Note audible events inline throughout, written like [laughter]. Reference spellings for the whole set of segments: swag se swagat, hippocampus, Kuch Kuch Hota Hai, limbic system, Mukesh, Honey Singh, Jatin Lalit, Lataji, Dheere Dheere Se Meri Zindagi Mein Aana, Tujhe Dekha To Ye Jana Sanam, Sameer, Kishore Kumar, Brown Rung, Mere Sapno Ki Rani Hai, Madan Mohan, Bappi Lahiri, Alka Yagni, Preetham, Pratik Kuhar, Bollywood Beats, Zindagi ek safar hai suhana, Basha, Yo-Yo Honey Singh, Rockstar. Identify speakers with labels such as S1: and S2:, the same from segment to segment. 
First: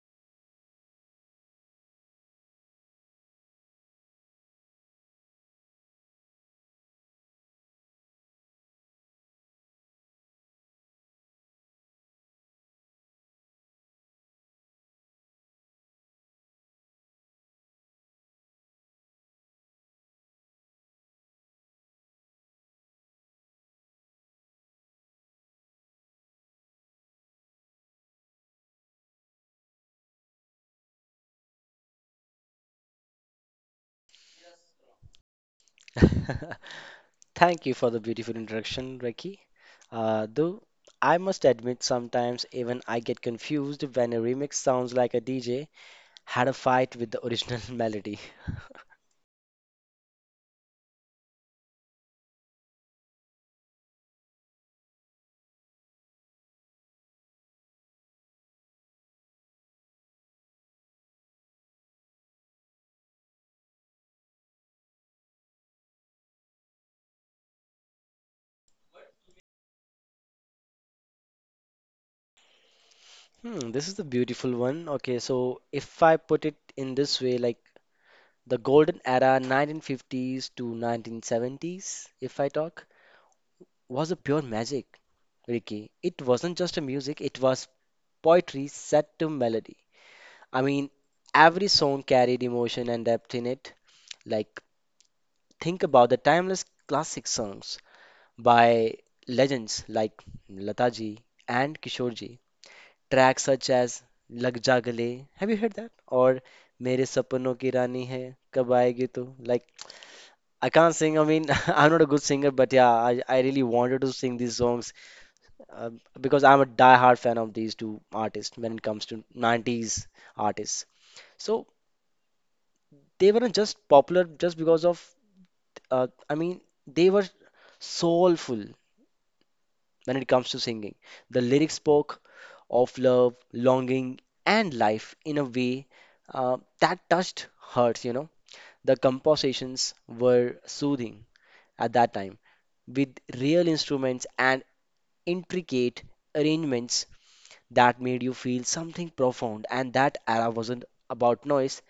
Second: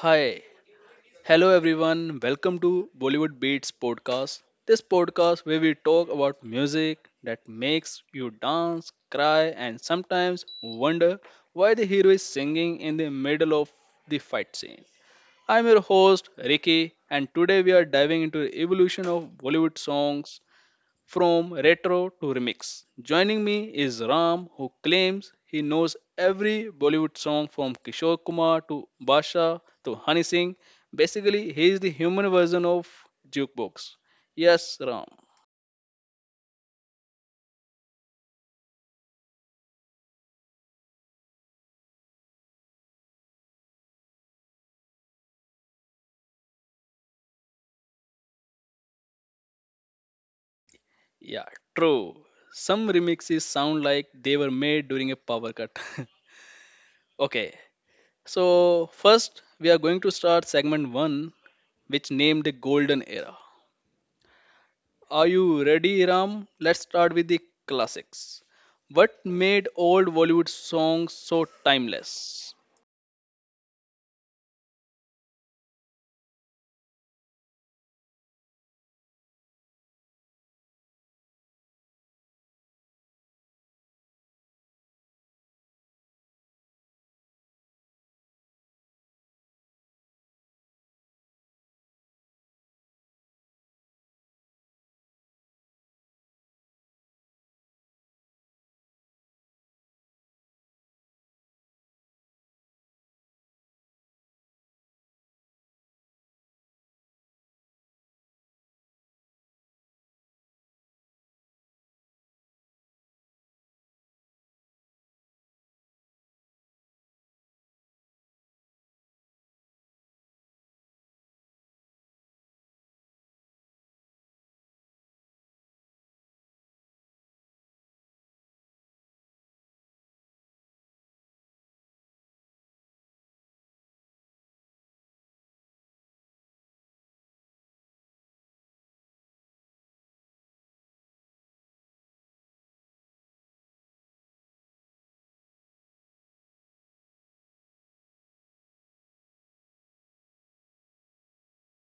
S1: Hi. Hello everyone. Welcome to Bollywood Beats podcast. This podcast where we talk about music that makes you dance, cry and sometimes wonder why the hero is singing in the middle of the fight scene. I'm your host Ricky and today we are diving into the evolution of Bollywood songs from retro to remix. Joining me is Ram, who claims he knows every Bollywood song from Kishore Kumar to Basha to Honey Singh. Basically, he is the human version of jukebox. Yes, Ram.
S2: [laughs] Thank you for the beautiful introduction, Ricky. Though I must admit, sometimes even I get confused when a remix sounds like a DJ had a fight with the original [laughs] melody.
S1: Yeah, true. Some remixes sound like they were made during a power cut. [laughs] Okay, so first we are going to start segment one, which named the golden era. Are you ready, Ram? Let's start with the classics. What made old Bollywood songs so timeless?
S2: Hmm, this is the beautiful one. Okay, so if I put it in this way, like the golden era 1950s to 1970s, if I talk, was a pure magic, Ricky. It wasn't just a music, it was poetry set to melody. I mean, every song carried emotion and depth in it. Like, think about the timeless classic songs by legends like Lataji and Kishoreji. Tracks such as Lag Ja Gale, have you heard that? Or Mere Sapno Ki Rani Hai, Kab Aayegi Tu? Like, I can't sing. I mean, [laughs] I'm not a good singer, but yeah, I really wanted to sing these songs uh, because I'm a die-hard fan of these two artists when it comes to 90s artists. So they weren't just popular just because of uh, i mean they were soulful when it comes to singing, the lyrics spoke of love, longing and life in a way that touched hearts, you know. The compositions were soothing at that time, with real instruments and intricate arrangements that made you feel something profound, and that era wasn't about noise.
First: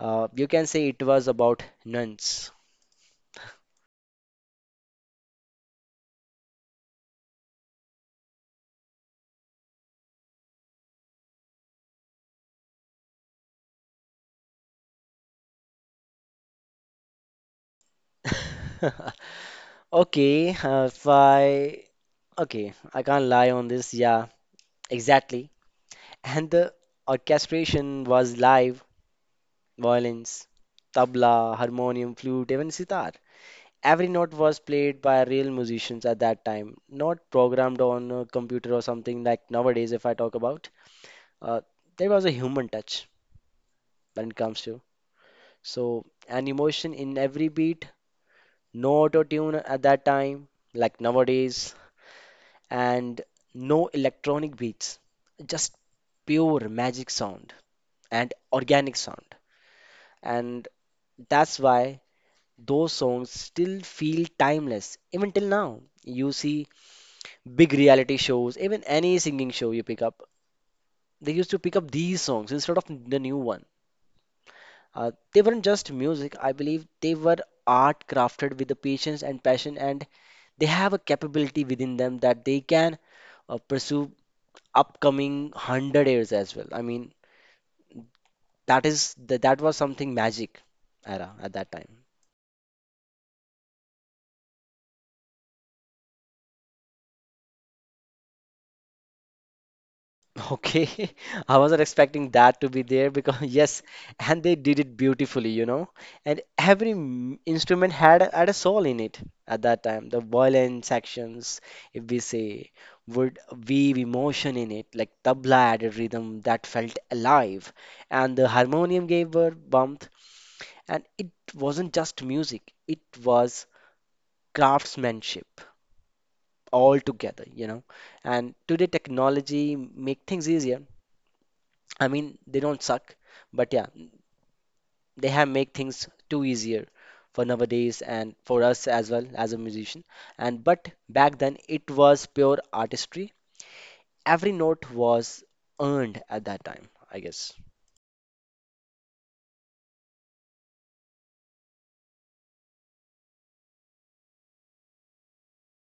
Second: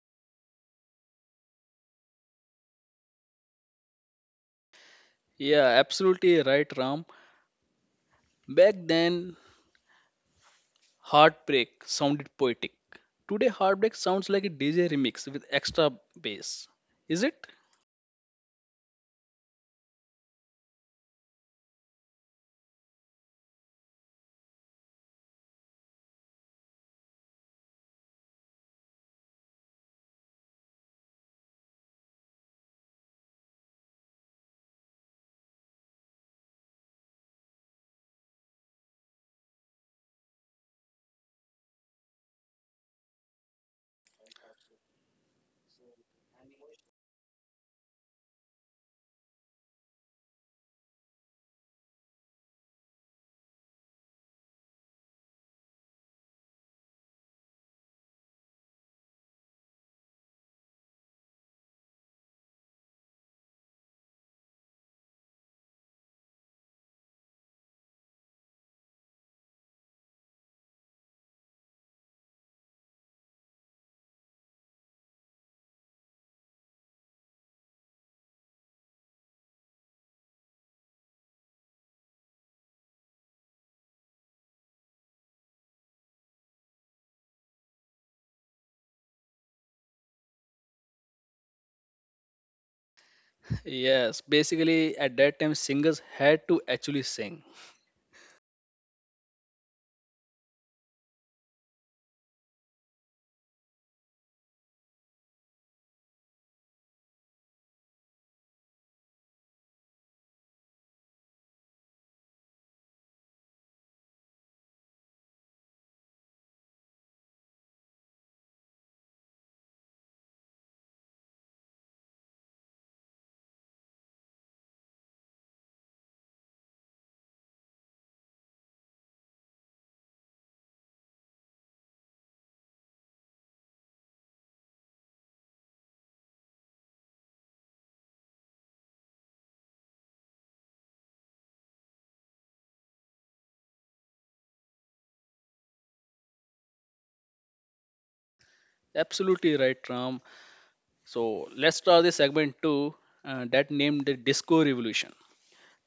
S2: You can say it was about nuns.
S1: Yeah, absolutely right, Ram. Back then, heartbreak sounded poetic. Today, heartbreak sounds like a DJ remix with extra bass. Is it?
S2: [laughs] Okay, uh, if I okay, I can't lie on this. Yeah, exactly. [laughs] And the orchestration was live, violins, tabla, harmonium, flute, even sitar. Every note was played by real musicians at that time, not programmed on a computer or something like nowadays. If I talk about, uh, there was a human touch when it comes to so an emotion in every beat, no auto tune at that time, like nowadays. And no electronic beats, just pure magic sound and organic sound. And that's why those songs still feel timeless, even till now. You see big reality shows, even any singing show you pick up, they used to pick up these songs instead of the new one. They weren't just music, I believe they were art crafted with the patience and passion, and they have a capability within them that they can pursue upcoming 100 years as well. I mean, that was something magic era at that time.
S1: Yes, basically, at that time, singers had to actually sing.
S2: [laughs] Okay, I wasn't expecting that to be there because [laughs] yes, and they did it beautifully, you know. And every instrument had a soul in it at that time. The violin sections, if we say, would weave emotion in it, like tabla added rhythm that felt alive, and the harmonium gave her warmth. And it wasn't just music; it was craftsmanship, all together, you know. And today technology make things easier. I mean, they don't suck, but yeah, they have make things too easier for nowadays and for us as well as a musician. And but back then it was pure artistry. Every note was earned at that time, I guess.
S1: Absolutely right, Ram. So, let's start the segment two that named the Disco Revolution.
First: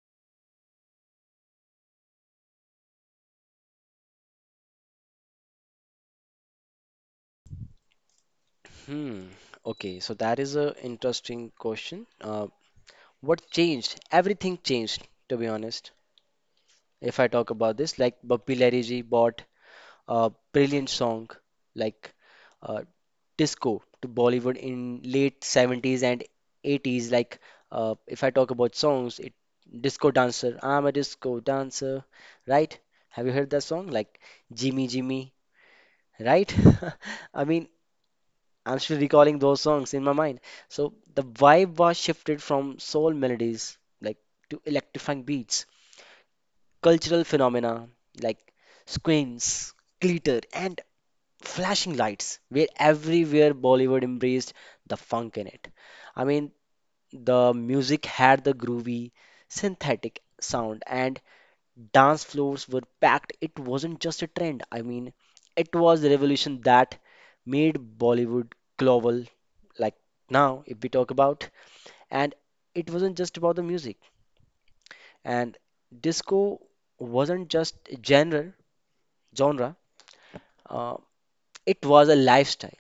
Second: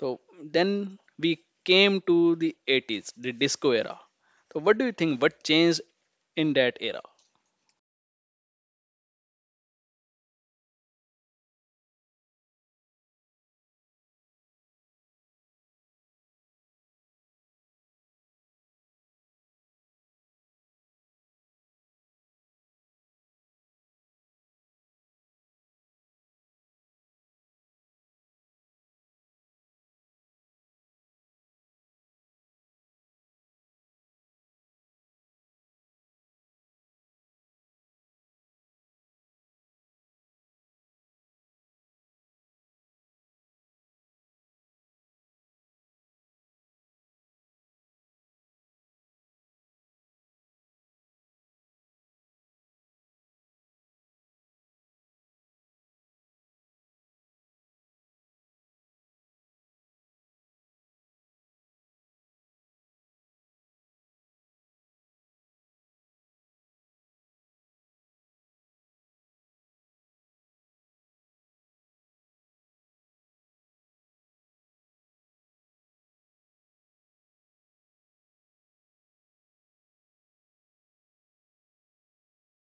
S1: So then we came to the 80s, the disco era. So what do you think? What changed in that era?
S2: Hmm. Okay, so that is a interesting question. What changed? Everything changed, to be honest. If I talk about this, like Bobby Larry bought a brilliant song like uh, disco to Bollywood in late 70s and 80s. Like if I talk about songs, it disco dancer. I'm a disco dancer, right? Have you heard that song? Like Jimmy Jimmy, right? [laughs] I mean, I'm still recalling those songs in my mind. So the vibe was shifted from soul melodies like to electrifying beats, cultural phenomena like squints, glitter, and flashing lights where everywhere Bollywood embraced the funk in it. I mean, the music had the groovy, synthetic sound, and dance floors were packed. It wasn't just a trend, I mean, it was the revolution that made Bollywood global, like now, if we talk about. And it wasn't just about the music, and disco wasn't just a genre. Uh, it was a lifestyle.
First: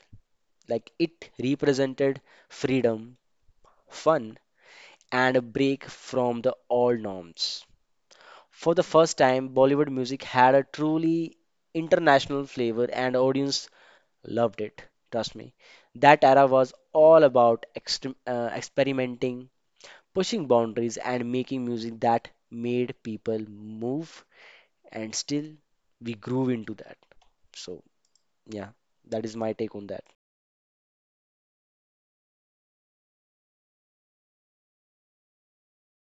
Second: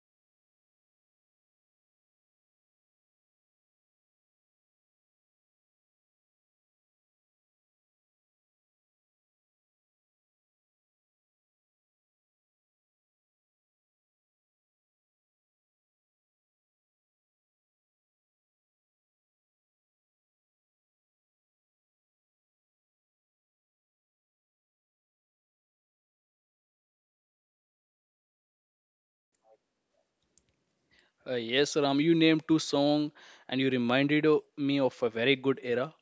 S2: Like it represented freedom, fun, and a break from the old norms. For the first time, Bollywood music had a truly international flavor and audience loved it. Trust me. That era was all about extrem experimenting, pushing boundaries, and making music that made people move, and still we grew into that. So, yeah, that is my take on that.
S1: Yes, Ram, you named two songs and you reminded me of a very good era.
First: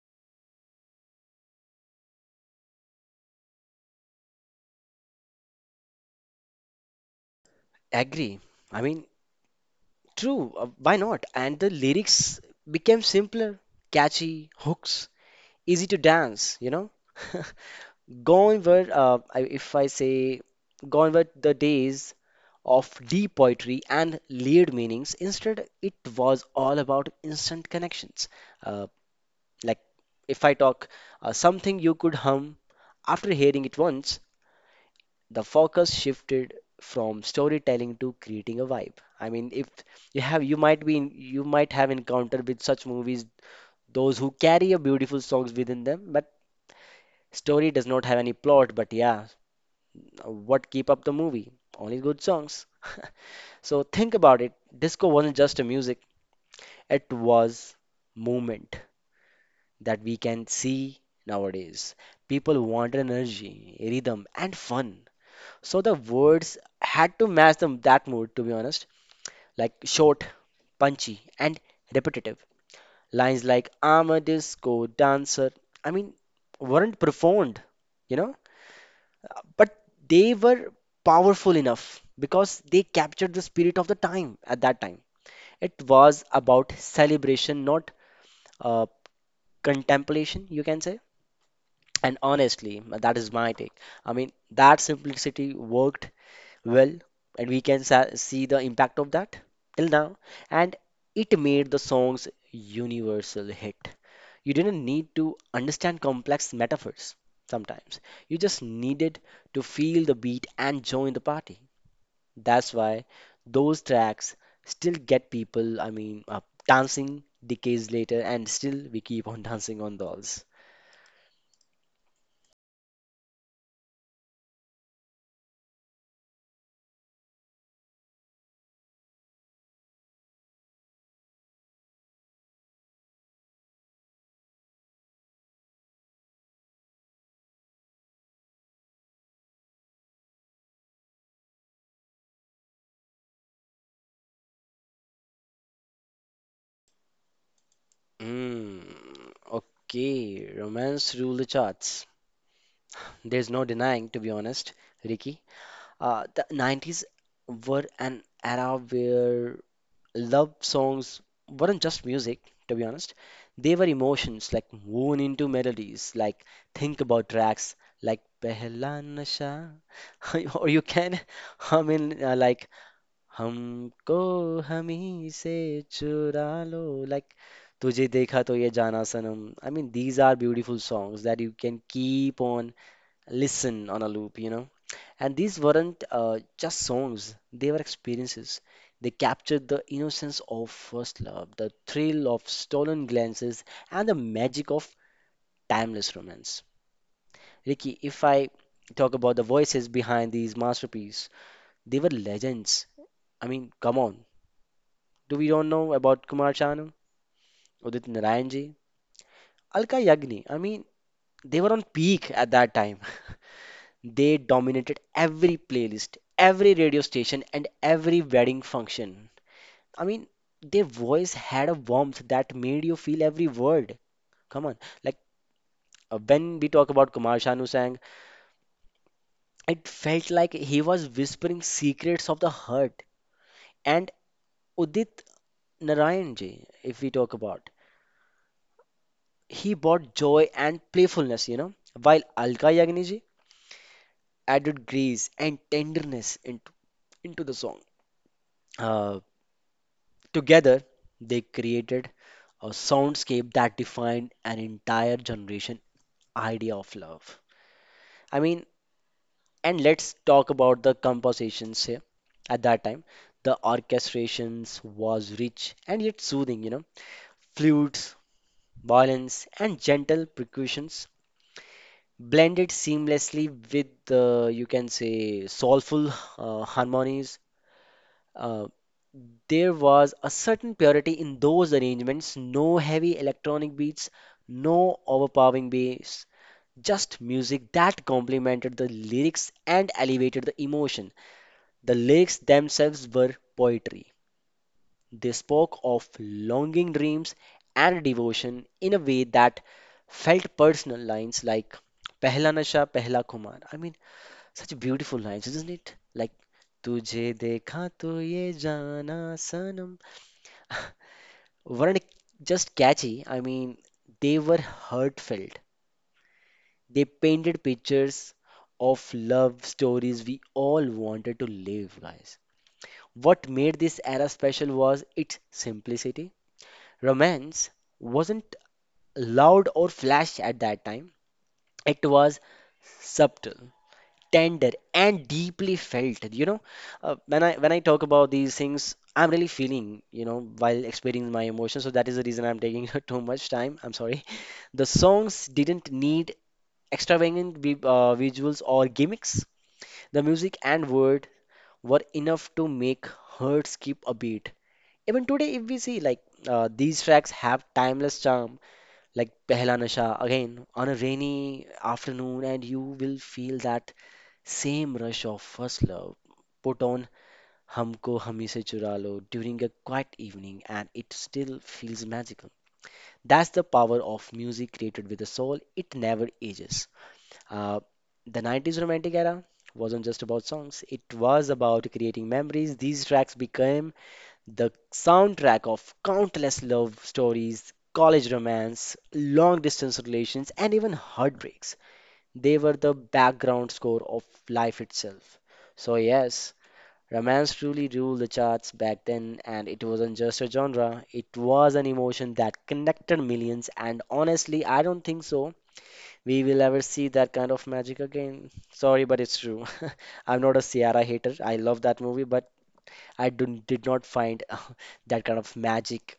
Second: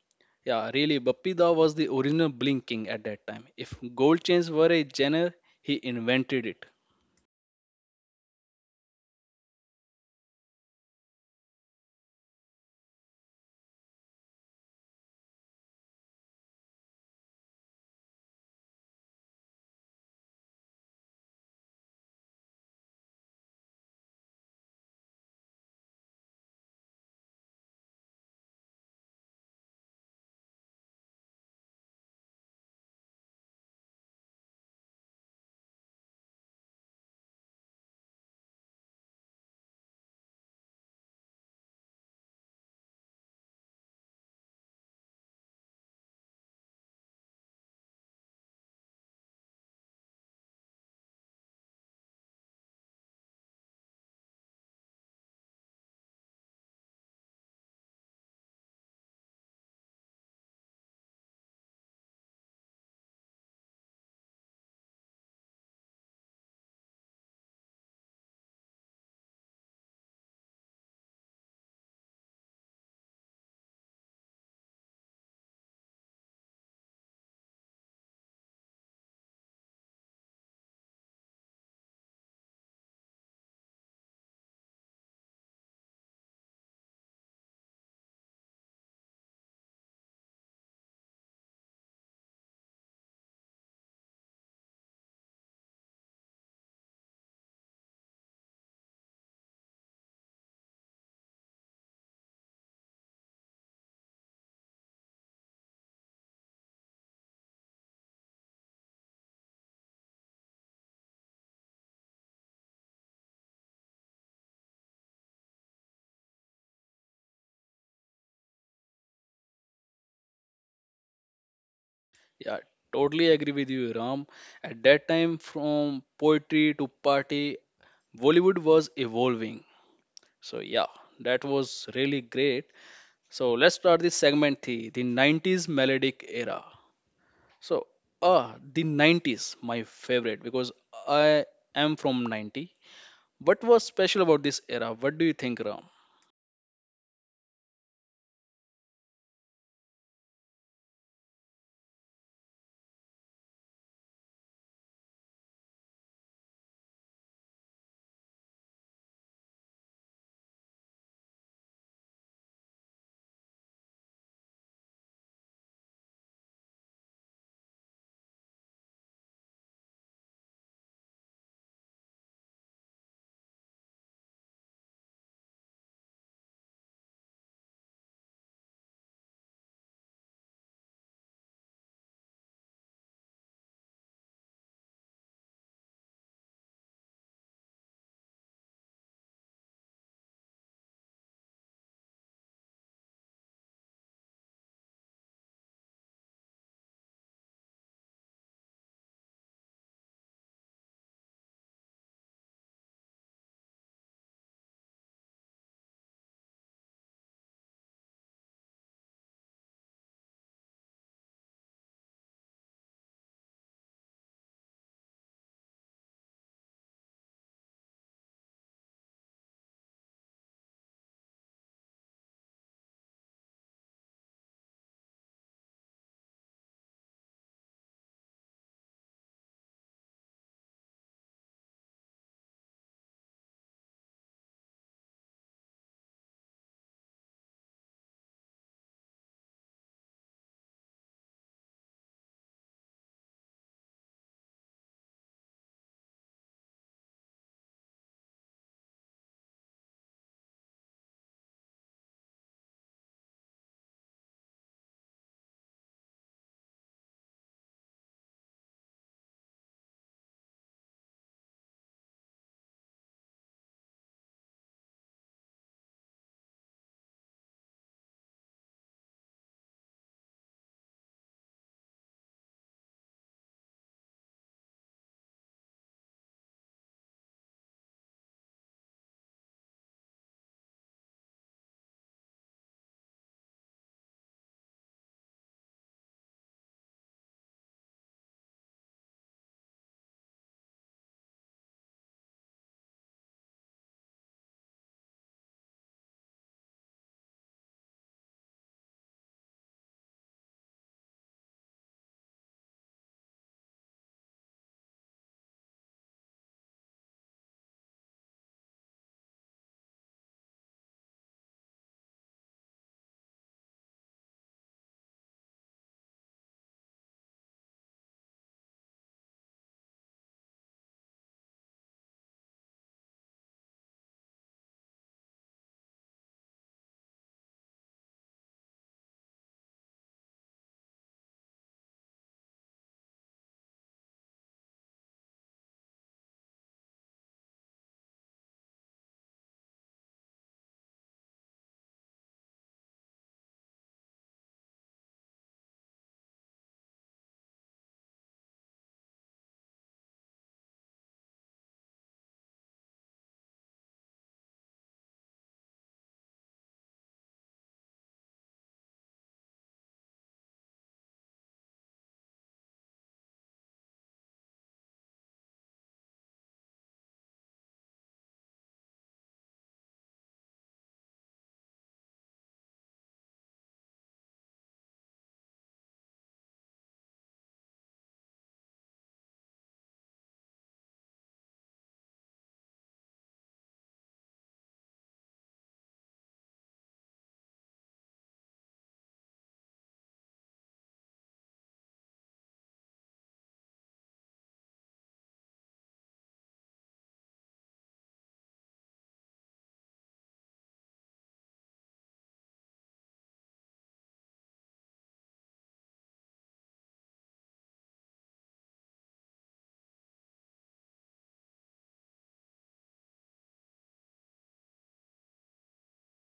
S1: Yeah, really, Bappi Da was the original Blinking at that time. If gold chains were a genre, he invented it.
S2: Agree. I mean, true, why not? And the lyrics became simpler, catchy, hooks, easy to dance, you know? [laughs] Gone were, I- if I say, gone were the days of deep poetry and layered meanings. Instead, it was all about instant connections. Uh, like, if I talk something you could hum after hearing it once, the focus shifted from storytelling to creating a vibe. I mean, if you might you might have encountered with such movies, those who carry a beautiful songs within them, but story does not have any plot. But yeah, what keep up the movie, only good songs. [laughs] So think about it, disco wasn't just a music, it was movement that we can see nowadays. People want energy, rhythm and fun, so the words had to match them that mood, to be honest. Like short, punchy, and repetitive. Lines like I'm a disco dancer, I mean, weren't profound, you know, but they were powerful enough because they captured the spirit of the time at that time. It was about celebration, not uh, contemplation, you can say. And honestly, that is my take. I mean, that simplicity worked well, and we can sa see the impact of that till now, and it made the song's universal hit. You didn't need to understand complex metaphors, sometimes you just needed to feel the beat and join the party. That's why those tracks still get people dancing decades later, and still we keep on [laughs] dancing on those.
S1: Yeah, totally agree with you, Ram. At that time, from poetry to party, Bollywood was evolving. So yeah, that was really great. So let's start this segment three, the 90s melodic era. So the 90s, my favorite because I am from 90. What was special about this era? What do you think, Ram?
S2: Mm, okay, romance rule the charts. There's no denying, to be honest, Ricky. The 90s were an era where love songs weren't just music, to be honest. They were emotions, like woven into melodies, like think about tracks like Pehla Nasha, [laughs] or you can [laughs] hum in like Humko Hami Se Chura Lo, like Tujhe Dekha To Ye Jana Sanam. I mean, these are beautiful songs that you can keep on listen on a loop, you know. And these weren't just songs, they were experiences. They captured the innocence of first love, the thrill of stolen glances, and the magic of timeless romance. Ricky, if I talk about the voices behind these masterpieces, they were legends. I mean, come on. Do we don't know about Kumar Sanu, Udit Narayan ji, Alka Yagni? I mean, they were on peak at that time. [laughs] They dominated every playlist, every radio station, and every wedding function. I mean, their voice had a warmth that made you feel every word. Come on, like when we talk about Kumar Sanu Sang, it felt like he was whispering secrets of the heart. And Udit Narayan ji, if we talk about, he brought joy and playfulness, you know, while Alka Yagni ji added grace and tenderness into the song. Uh, together, they created a soundscape that defined an entire generation idea of love. I mean, and let's talk about the compositions here. At that time, the orchestrations was rich and yet soothing, you know. Flutes, violins, and gentle percussions blended seamlessly with the, you can say, soulful harmonies. Uh, there was a certain purity in those arrangements, no heavy electronic beats, no overpowering bass, just music that complemented the lyrics and elevated the emotion. The lyrics themselves were poetry. They spoke of longing dreams and devotion in a way that felt personal, lines like Pehla Nasha Pehla Kumar. I mean, such beautiful lines, isn't it? Like Tujhe dekha to ye jana sanam weren't just catchy. I mean, they were heartfelt. They painted pictures of love stories we all wanted to live, guys. What made this era special was its simplicity. Romance wasn't loud or flash at that time. It was subtle, tender, and deeply felt. You know, when I talk about these things, I'm really feeling, you know, while experiencing my emotions. So that is the reason I'm taking [laughs] too much time. I'm sorry. [laughs] The songs didn't need extravagant visuals or gimmicks. The music and word were enough to make hearts skip a beat. Even today, if we see, like, these tracks have timeless charm, like Pehla Nasha, again, on a rainy afternoon, and you will feel that same rush of first love. Put on Humko Hami Se Chura Lo during a quiet evening, and it still feels magical. That's the power of music created with a soul, it never ages. Uh, the 90s romantic era wasn't just about songs, it was about creating memories. These tracks became the soundtrack of countless love stories, college romance, long distance relations, and even heartbreaks. They were the background score of life itself. So, yes, romance truly ruled the charts back then, and it wasn't just a genre, it was an emotion that connected millions. And honestly, I don't think so. We will ever see that kind of magic again. Sorry, but it's true. [laughs] I'm not a Sierra hater. I love that movie, but I didn't- did not find that kind of magic.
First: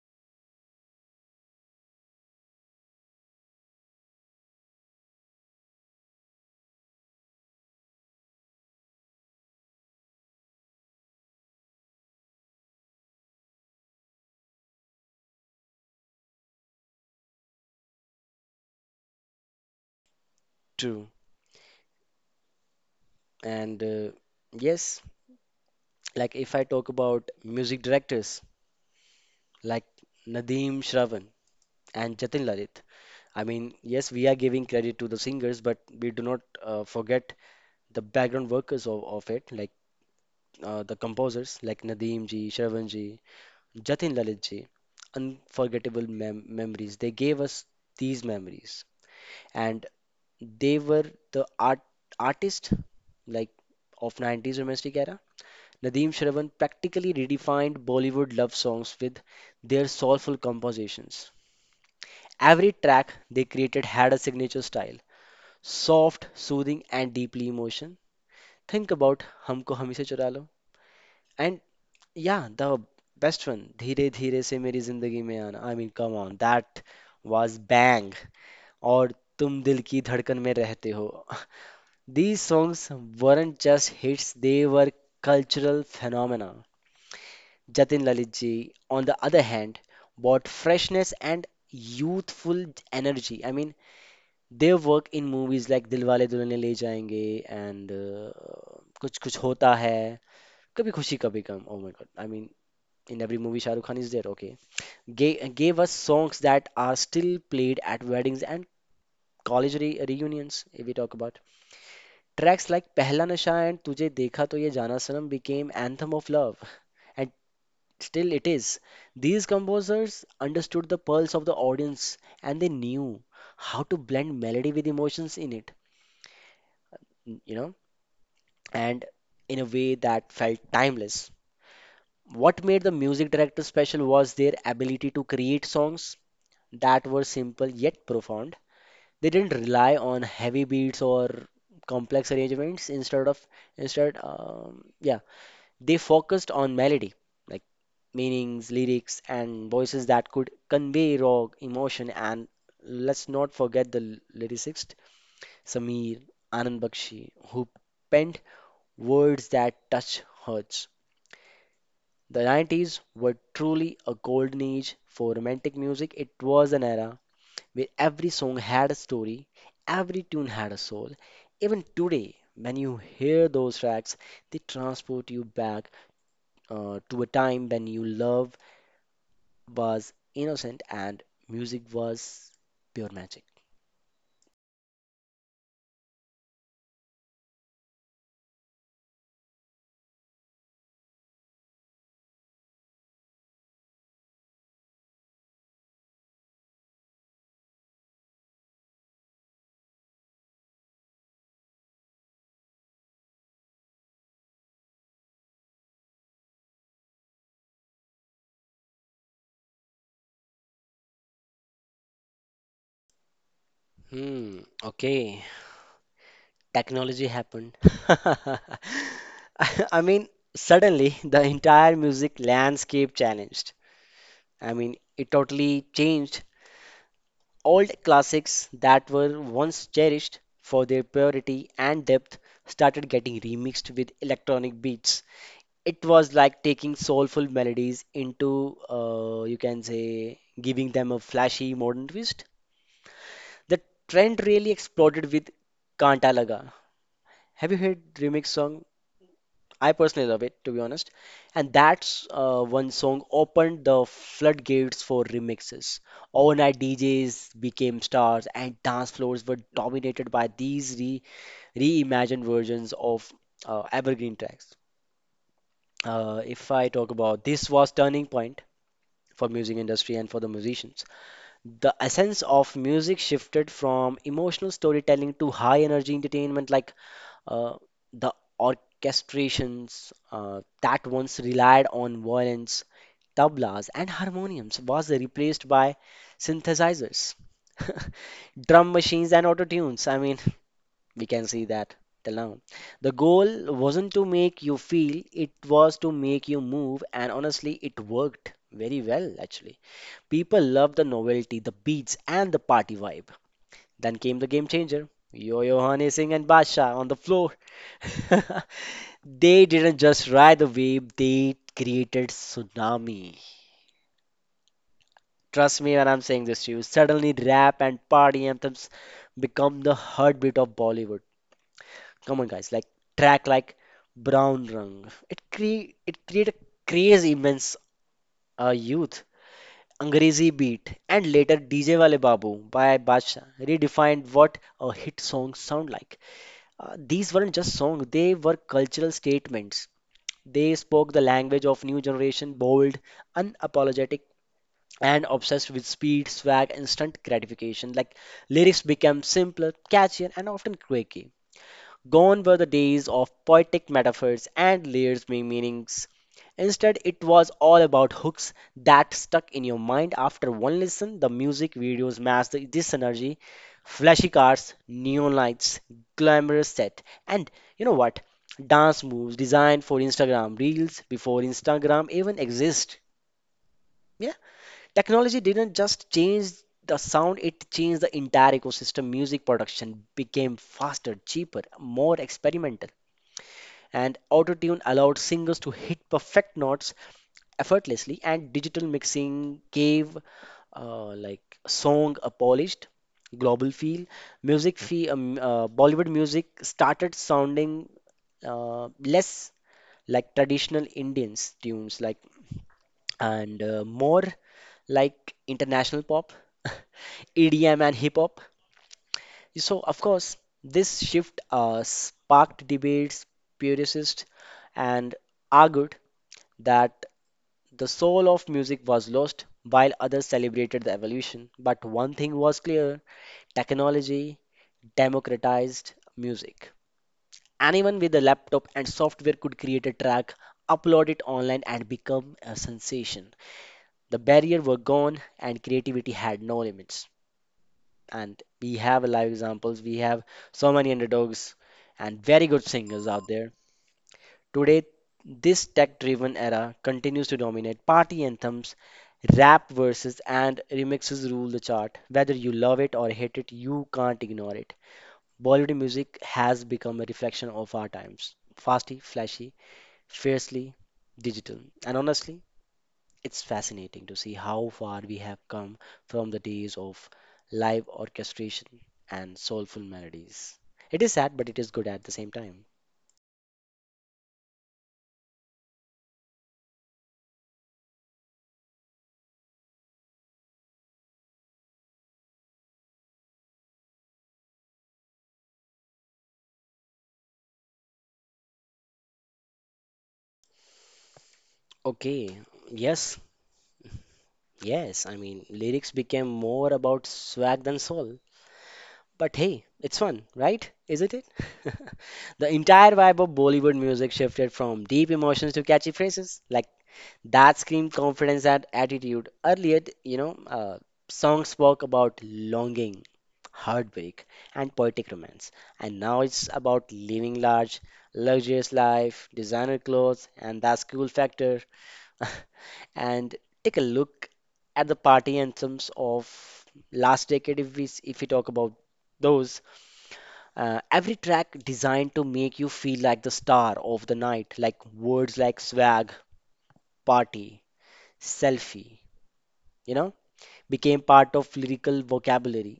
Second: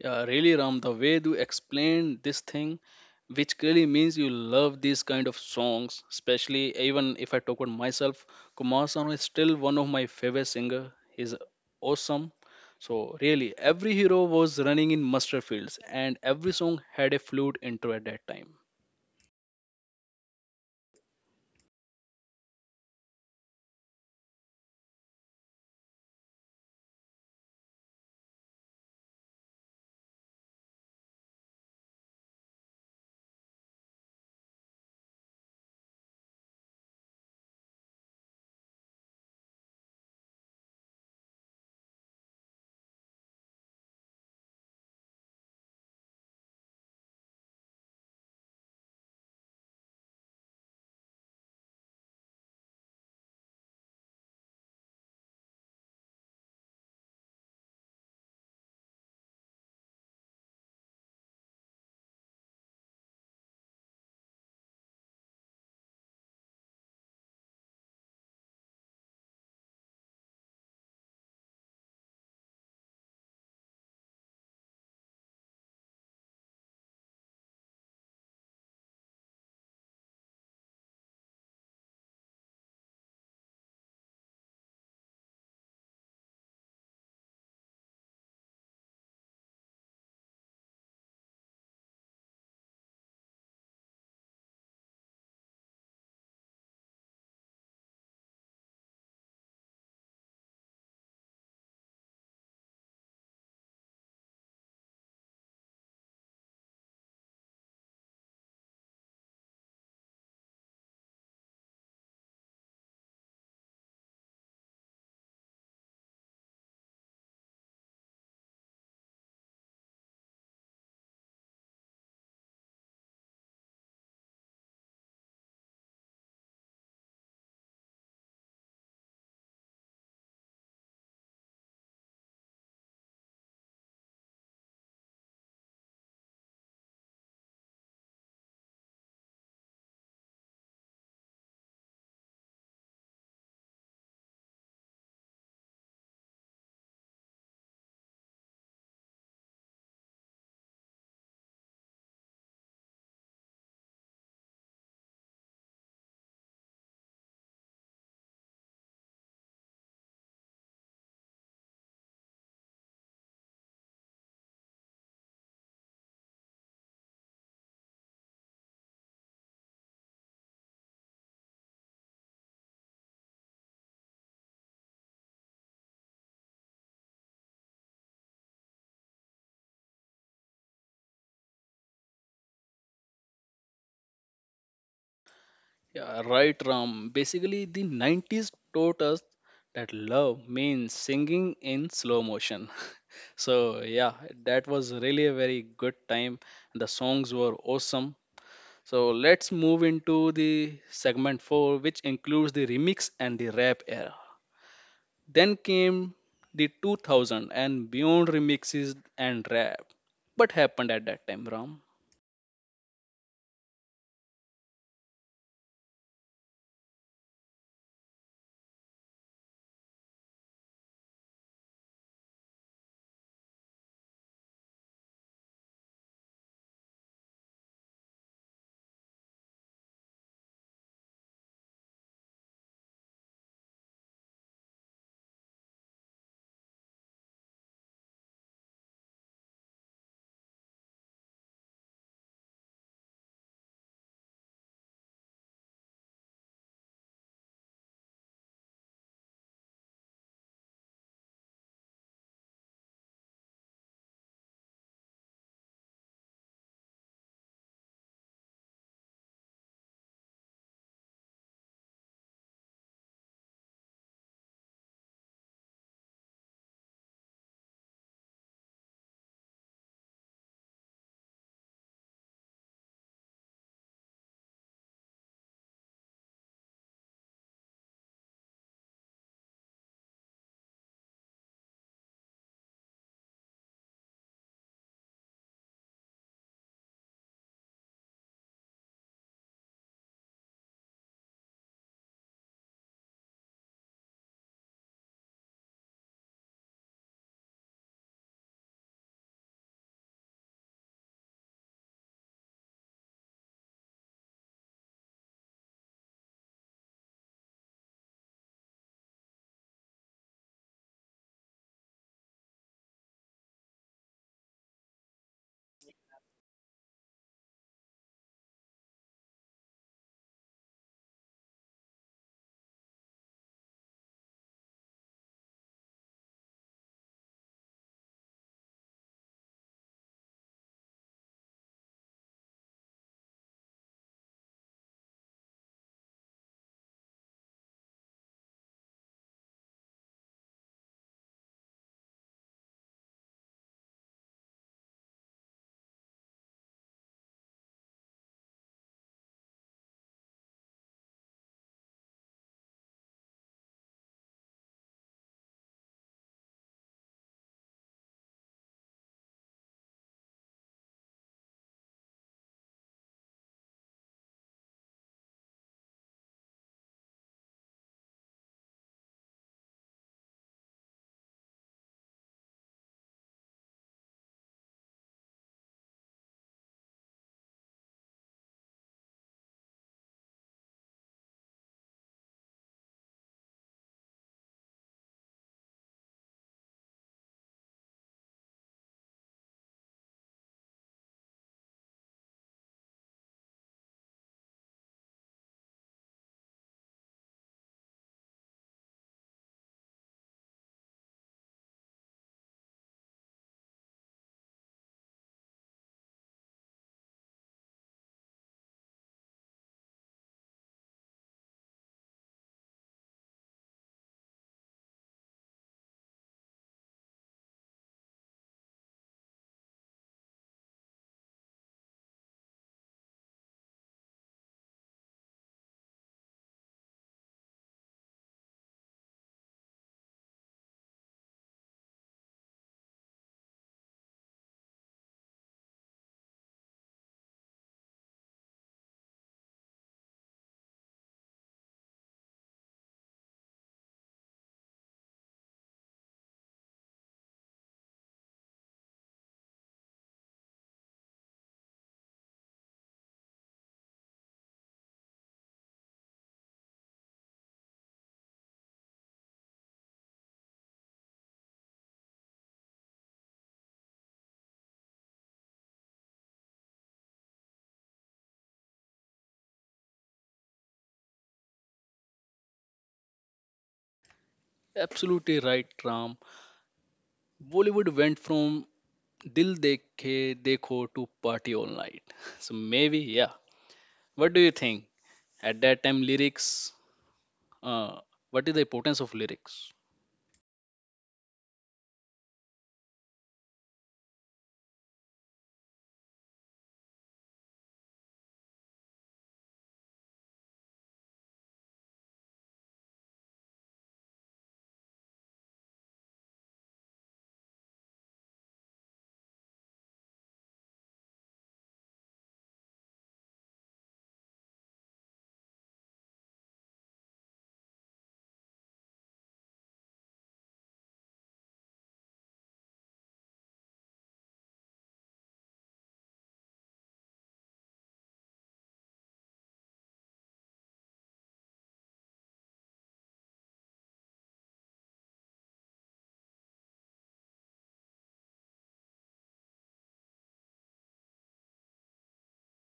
S1: Yeah, really, Ram, the way you explained this thing, which clearly means you love these kind of songs, especially even if I talk about myself, Kumar Sanu is still one of my favorite singer. He's awesome. So really, every hero was running in mustard fields, and every song had a flute intro at that time.
S2: True. And yes, like if I talk about music directors like Nadeem Shravan and Jatin Lalit, I mean, yes, we are giving credit to the singers, but we do not forget the background workers of it, like the composers like Nadeem ji, Shravan ji, Jatin Lalit ji. Unforgettable memories. They gave us these memories, and they were the artist like of nineties domestic era. Nadeem Shravan practically redefined Bollywood love songs with their soulful compositions. Every track they created had a signature style, soft, soothing, and deeply emotion. Think about Humko Humise Chura Lo. And yeah, the best one, Dheere Dheere Se Meri Zindagi Mein Aana. I mean, come on, that was bang. Or Tum Dil Ki Dhadkan Mein Rehte Ho. [laughs] These songs weren't just hits, they were cultural phenomena. Jatin Lalit ji, on the other hand, brought freshness and youthful energy. I mean, their work in movies like Dilwale Dulhaniya Le Jayenge and Kuch Kuch Hota Hai, Kabhi Khushi Kabhi Gum. Oh my God! I mean, in every movie, Shah Rukh Khan is there. Okay, gave us songs that are still played at weddings and college re reunions. If we talk about tracks like Pehla Nasha and Tujhe Dekha To Ye Jana Sanam, became anthem of love. And still, it is. These composers understood the pulse of the audience and they knew how to blend melody with emotions in it, you know, and in a way that felt timeless. What made the music director special was their ability to create songs that were simple yet profound. They didn't rely on heavy beats or complex arrangements instead of instead yeah They focused on melody, like meanings, lyrics, and voices that could convey raw emotion. And let's not forget the lyricist Sameer Anand Bakshi, who penned words that touch hearts. The nineties were truly a golden age for romantic music. It was an era where every song had a story, every tune had a soul. Even today, when you hear those tracks, they transport you back, to a time when you love was innocent and music was pure magic.
S1: Yeah, right, Ram. Basically, the 90s taught us that love means singing in slow motion. [laughs] So, yeah, that was really a very good time. The songs were awesome. So, let's move into the segment 4, which includes the remix and the rap era. Then came the 2000 and beyond remixes and rap. What happened at that time, Ram?
S2: Hmm, okay. Technology happened. [laughs] I mean, suddenly the entire music landscape challenged. I mean, it totally changed. Old classics that were once cherished for their purity and depth started getting remixed with electronic beats. It was like taking soulful melodies into, you can say, giving them a flashy modern twist. The trend really exploded with Kanta Laga. Have you heard remix song? I personally love it, to be honest. And that's one song opened the floodgates for remixes. Overnight DJs became stars, and dance floors were dominated by these re reimagined versions of evergreen tracks. If I talk about, this was turning point for music industry and for the musicians. The essence of music shifted from emotional storytelling to high energy entertainment, like uh, the orchestrations that once relied on violins, tablas, and harmoniums was replaced by synthesizers, [laughs] drum machines, and auto tunes. I mean, [laughs] we can see that till now. The goal wasn't to make you feel, it was to make you move, and honestly, it worked very well actually. People loved the novelty, the beats, and the party vibe. Then came the game changer. Yo-Yo Honey Singh and Badshah on the floor. [laughs] They didn't just ride the wave, they created tsunami. Trust me when I'm saying this to you. Suddenly rap and party anthems become the heartbeat of Bollywood. Come on guys, like track like Brown Rung. It cre it created craze immense youth. Angrezi Beat, and later DJ Wale Babu by Badshah redefined what a hit song sound like. These weren't just songs, they were cultural statements. They spoke the language of new generation, bold, unapologetic, and obsessed with speed, swag, instant gratification. Like lyrics became simpler, catchier, and often quick. Gone were the days of poetic metaphors and layers made meanings. Instead, it was all about hooks that stuck in your mind after one listen. The music videos matched this energy. Flashy cars, neon lights, glamorous set, and you know what? Dance moves designed for Instagram reels before Instagram even exist. Yeah, technology didn't just change the sound, it changed the entire ecosystem. Music production became faster, cheaper, more experimental, and autotune allowed singers to hit perfect notes effortlessly, and digital mixing gave like song a polished global feel. Music fee um, uh, bollywood music started sounding uh, less like traditional indian tunes like and more like international pop, [laughs] EDM and hip hop. So, of course, this shift sparked debates, purists, and argued that the soul of music was lost while others celebrated the evolution. But one thing was clear, technology democratized music. Anyone with a laptop and software could create a track, upload it online, and become a sensation. The barrier were gone, and creativity had no limits. And we have live examples, we have so many underdogs and very good singers out there. Today, this tech driven era continues to dominate. Party anthems, rap verses, and remixes rule the chart. Whether you love it or hate it, you can't ignore it. Bollywood music has become a reflection of our times, fasty, flashy, fiercely digital. And honestly, it's fascinating to see how far we have come from the days of live orchestration and soulful melodies. It is sad, but it is good at the same time.
S1: Absolutely right, Ram. Bollywood went from Dil Dekhe Dekho to party all night. [laughs] So maybe, yeah. What do you think? At that time, uh, what is the importance of lyrics?
S2: Okay, yes, yes, I mean, lyrics became more about swag than soul. But hey, it's fun, right? Isn't it? [laughs] The entire vibe of Bollywood music shifted from deep emotions to catchy phrases, like that screamed confidence and attitude. Earlier, you know, songs spoke about longing, heartbreak, and poetic romance. And now it's about living large, luxurious life, designer clothes, and that cool factor. [laughs] And take a look at the party anthems of last decade. If if we talk about those, every track designed to make you feel like the star of the night, like words like swag, party, selfie, you know, became part of lyrical vocabulary.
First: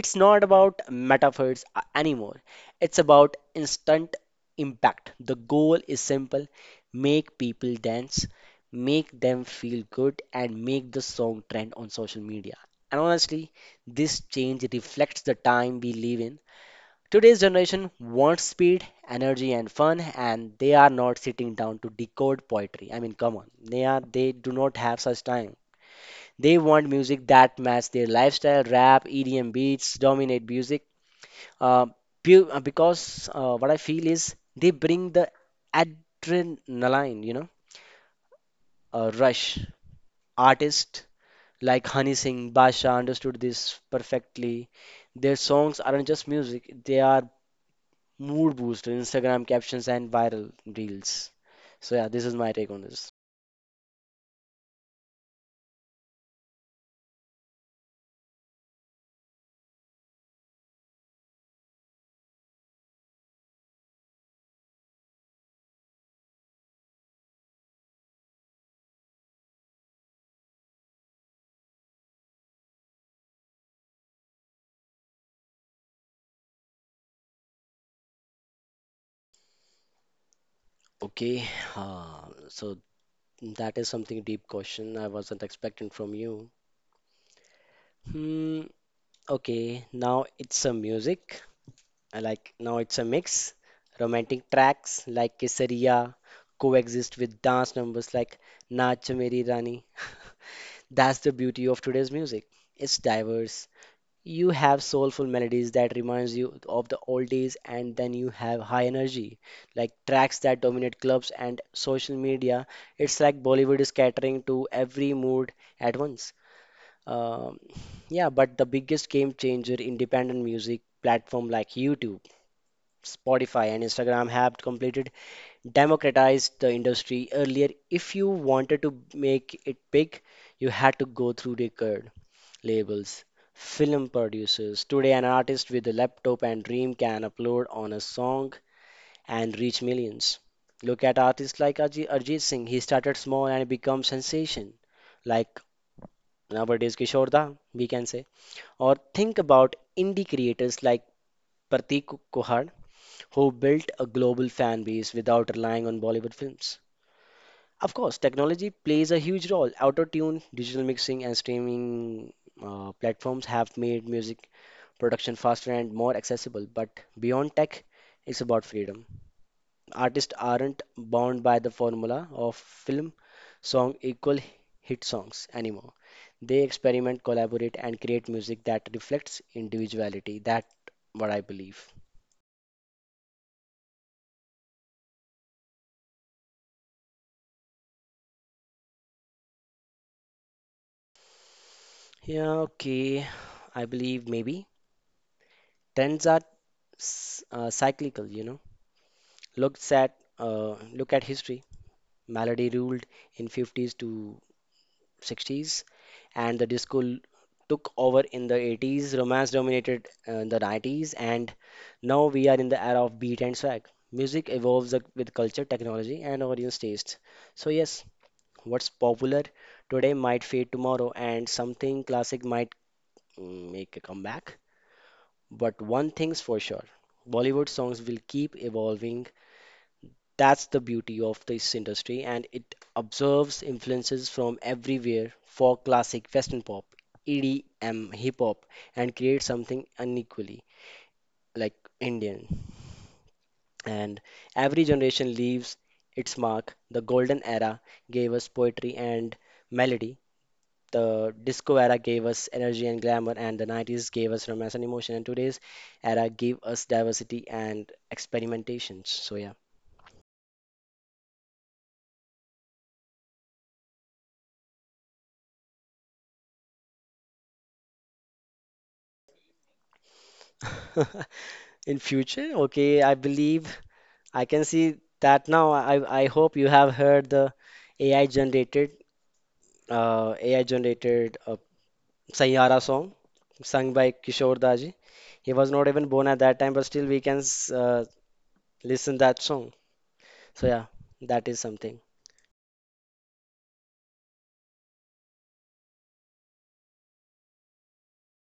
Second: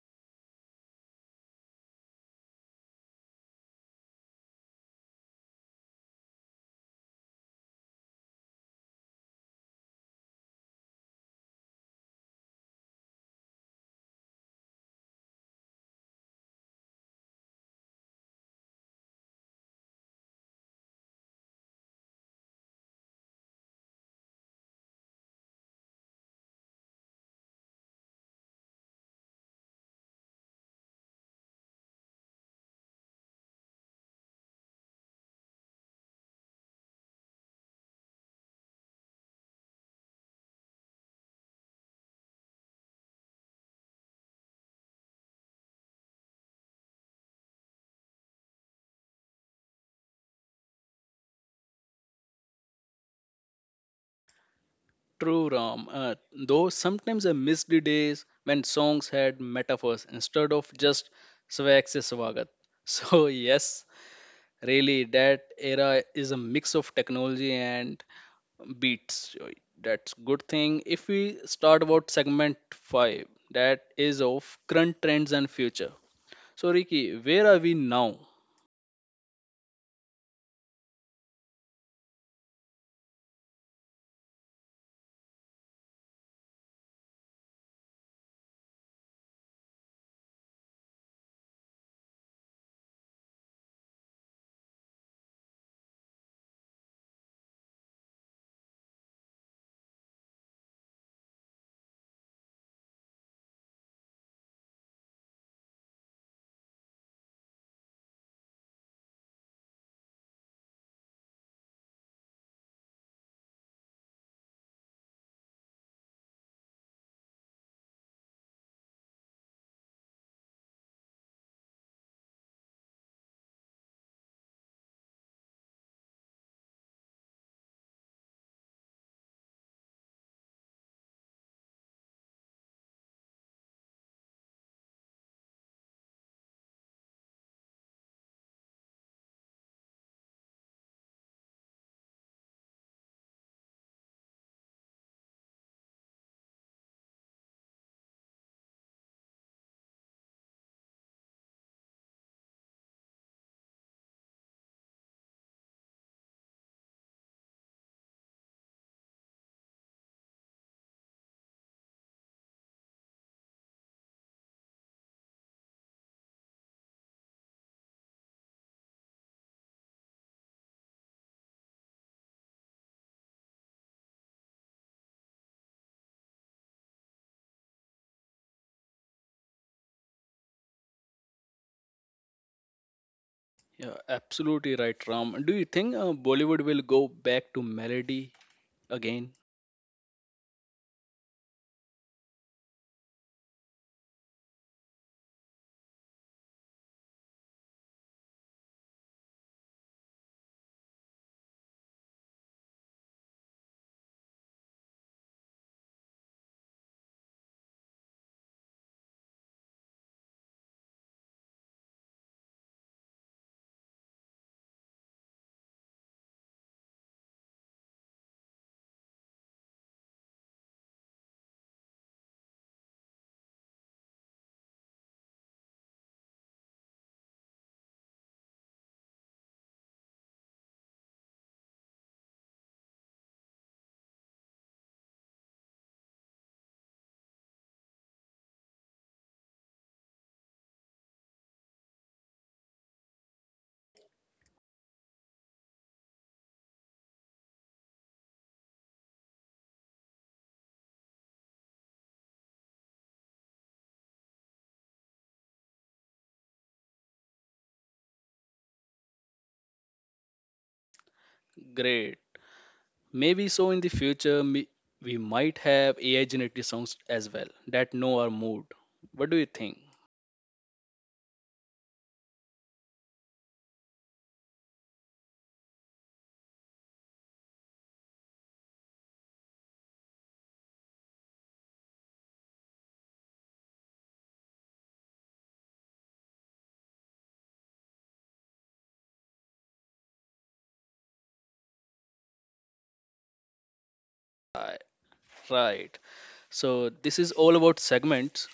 S2: It's not about metaphors anymore. It's about instant impact. The goal is simple, make people dance, make them feel good, and make the song trend on social media. And honestly, this change reflects the time we live in. Today's generation wants speed, energy, and fun, and they are not sitting down to decode poetry. I mean, come on, they do not have such time. They want music that match their lifestyle. Rap, EDM beats dominate music, uh, because what I feel is they bring the adrenaline, you know, a rush. Artists like Honey Singh, Basha understood this perfectly. Their songs aren't just music, they are mood booster, Instagram captions, and viral reels. So, yeah, this is my take on this.
S1: True, Ram. Though sometimes I miss the days when songs had metaphors instead of just swag se swagat. [laughs] So, yes, really, that era is a mix of technology and beats. So that's good thing. If we start about segment 5, that is of current trends and future. So, Ricky, where are we now?
S2: Okay, so that is something deep question I wasn't expecting from you. Hmm, okay, now it's a music. I like now it's a mix. Romantic tracks like Kesariya coexist with dance numbers like Naach Meri Rani. [laughs] That's the beauty of today's music. It's diverse. You have soulful melodies that reminds you of the old days and then you have high energy like tracks that dominate clubs and social media. It's like Bollywood is catering to every mood at once. Um, yeah, but the biggest game changer, independent music platform like YouTube, Spotify and Instagram have completed democratized the industry. Earlier, if you wanted to make it big, you had to go through record labels, film producers. Today, an artist with a laptop and dream can upload on a song and reach millions. Look at artists like Arjit Singh. He started small and become sensation. Like nowadays Kishore Da, we can say. Or think about indie creators like Pratik Kuhar who built a global fan base without relying on Bollywood films. Of course, technology plays a huge role. Auto tune, digital mixing, and streaming platforms have made music production faster and more accessible. But beyond tech, it's about freedom. Artists aren't bound by the formula of film song equal hit songs anymore. They experiment, collaborate, and create music that reflects individuality. That what I believe.
S1: Yeah, absolutely right, Ram. Do you think Bollywood will go back to melody again?
S2: Yeah, okay. I believe maybe. Trends are cyclical, you know. Look at history. Melody ruled in fifties to sixties, and the took over in the eighties. Romance dominated the nineties, and now we are in the era of beat and swag. Music evolves with culture, technology, and audience taste. So yes, what's popular today might fade tomorrow, and something classic might make a comeback. But one thing's for sure, Bollywood songs will keep evolving. That's the beauty of this industry, and it absorbs influences from everywhere: folk, classic, Western pop, EDM, hip hop, and creates something unequally like Indian. And every generation leaves its mark. The golden era gave us poetry and melody. The disco era gave us energy and glamour, and the 90s gave us romance and emotion, and today's era gave us diversity and experimentation. So, yeah. [laughs]
S1: Great. Maybe so in the future, we might have AI generated songs as well that know our mood. What do you think?
S2: In future, okay, I believe I can see that now. I hope you have heard the AI generated AI generated Sayyara song sung by Kishore Daji. He was not even born at that time, but still we can listen that song. So yeah, that is something.
S1: Right. Right. So, this is all about segments.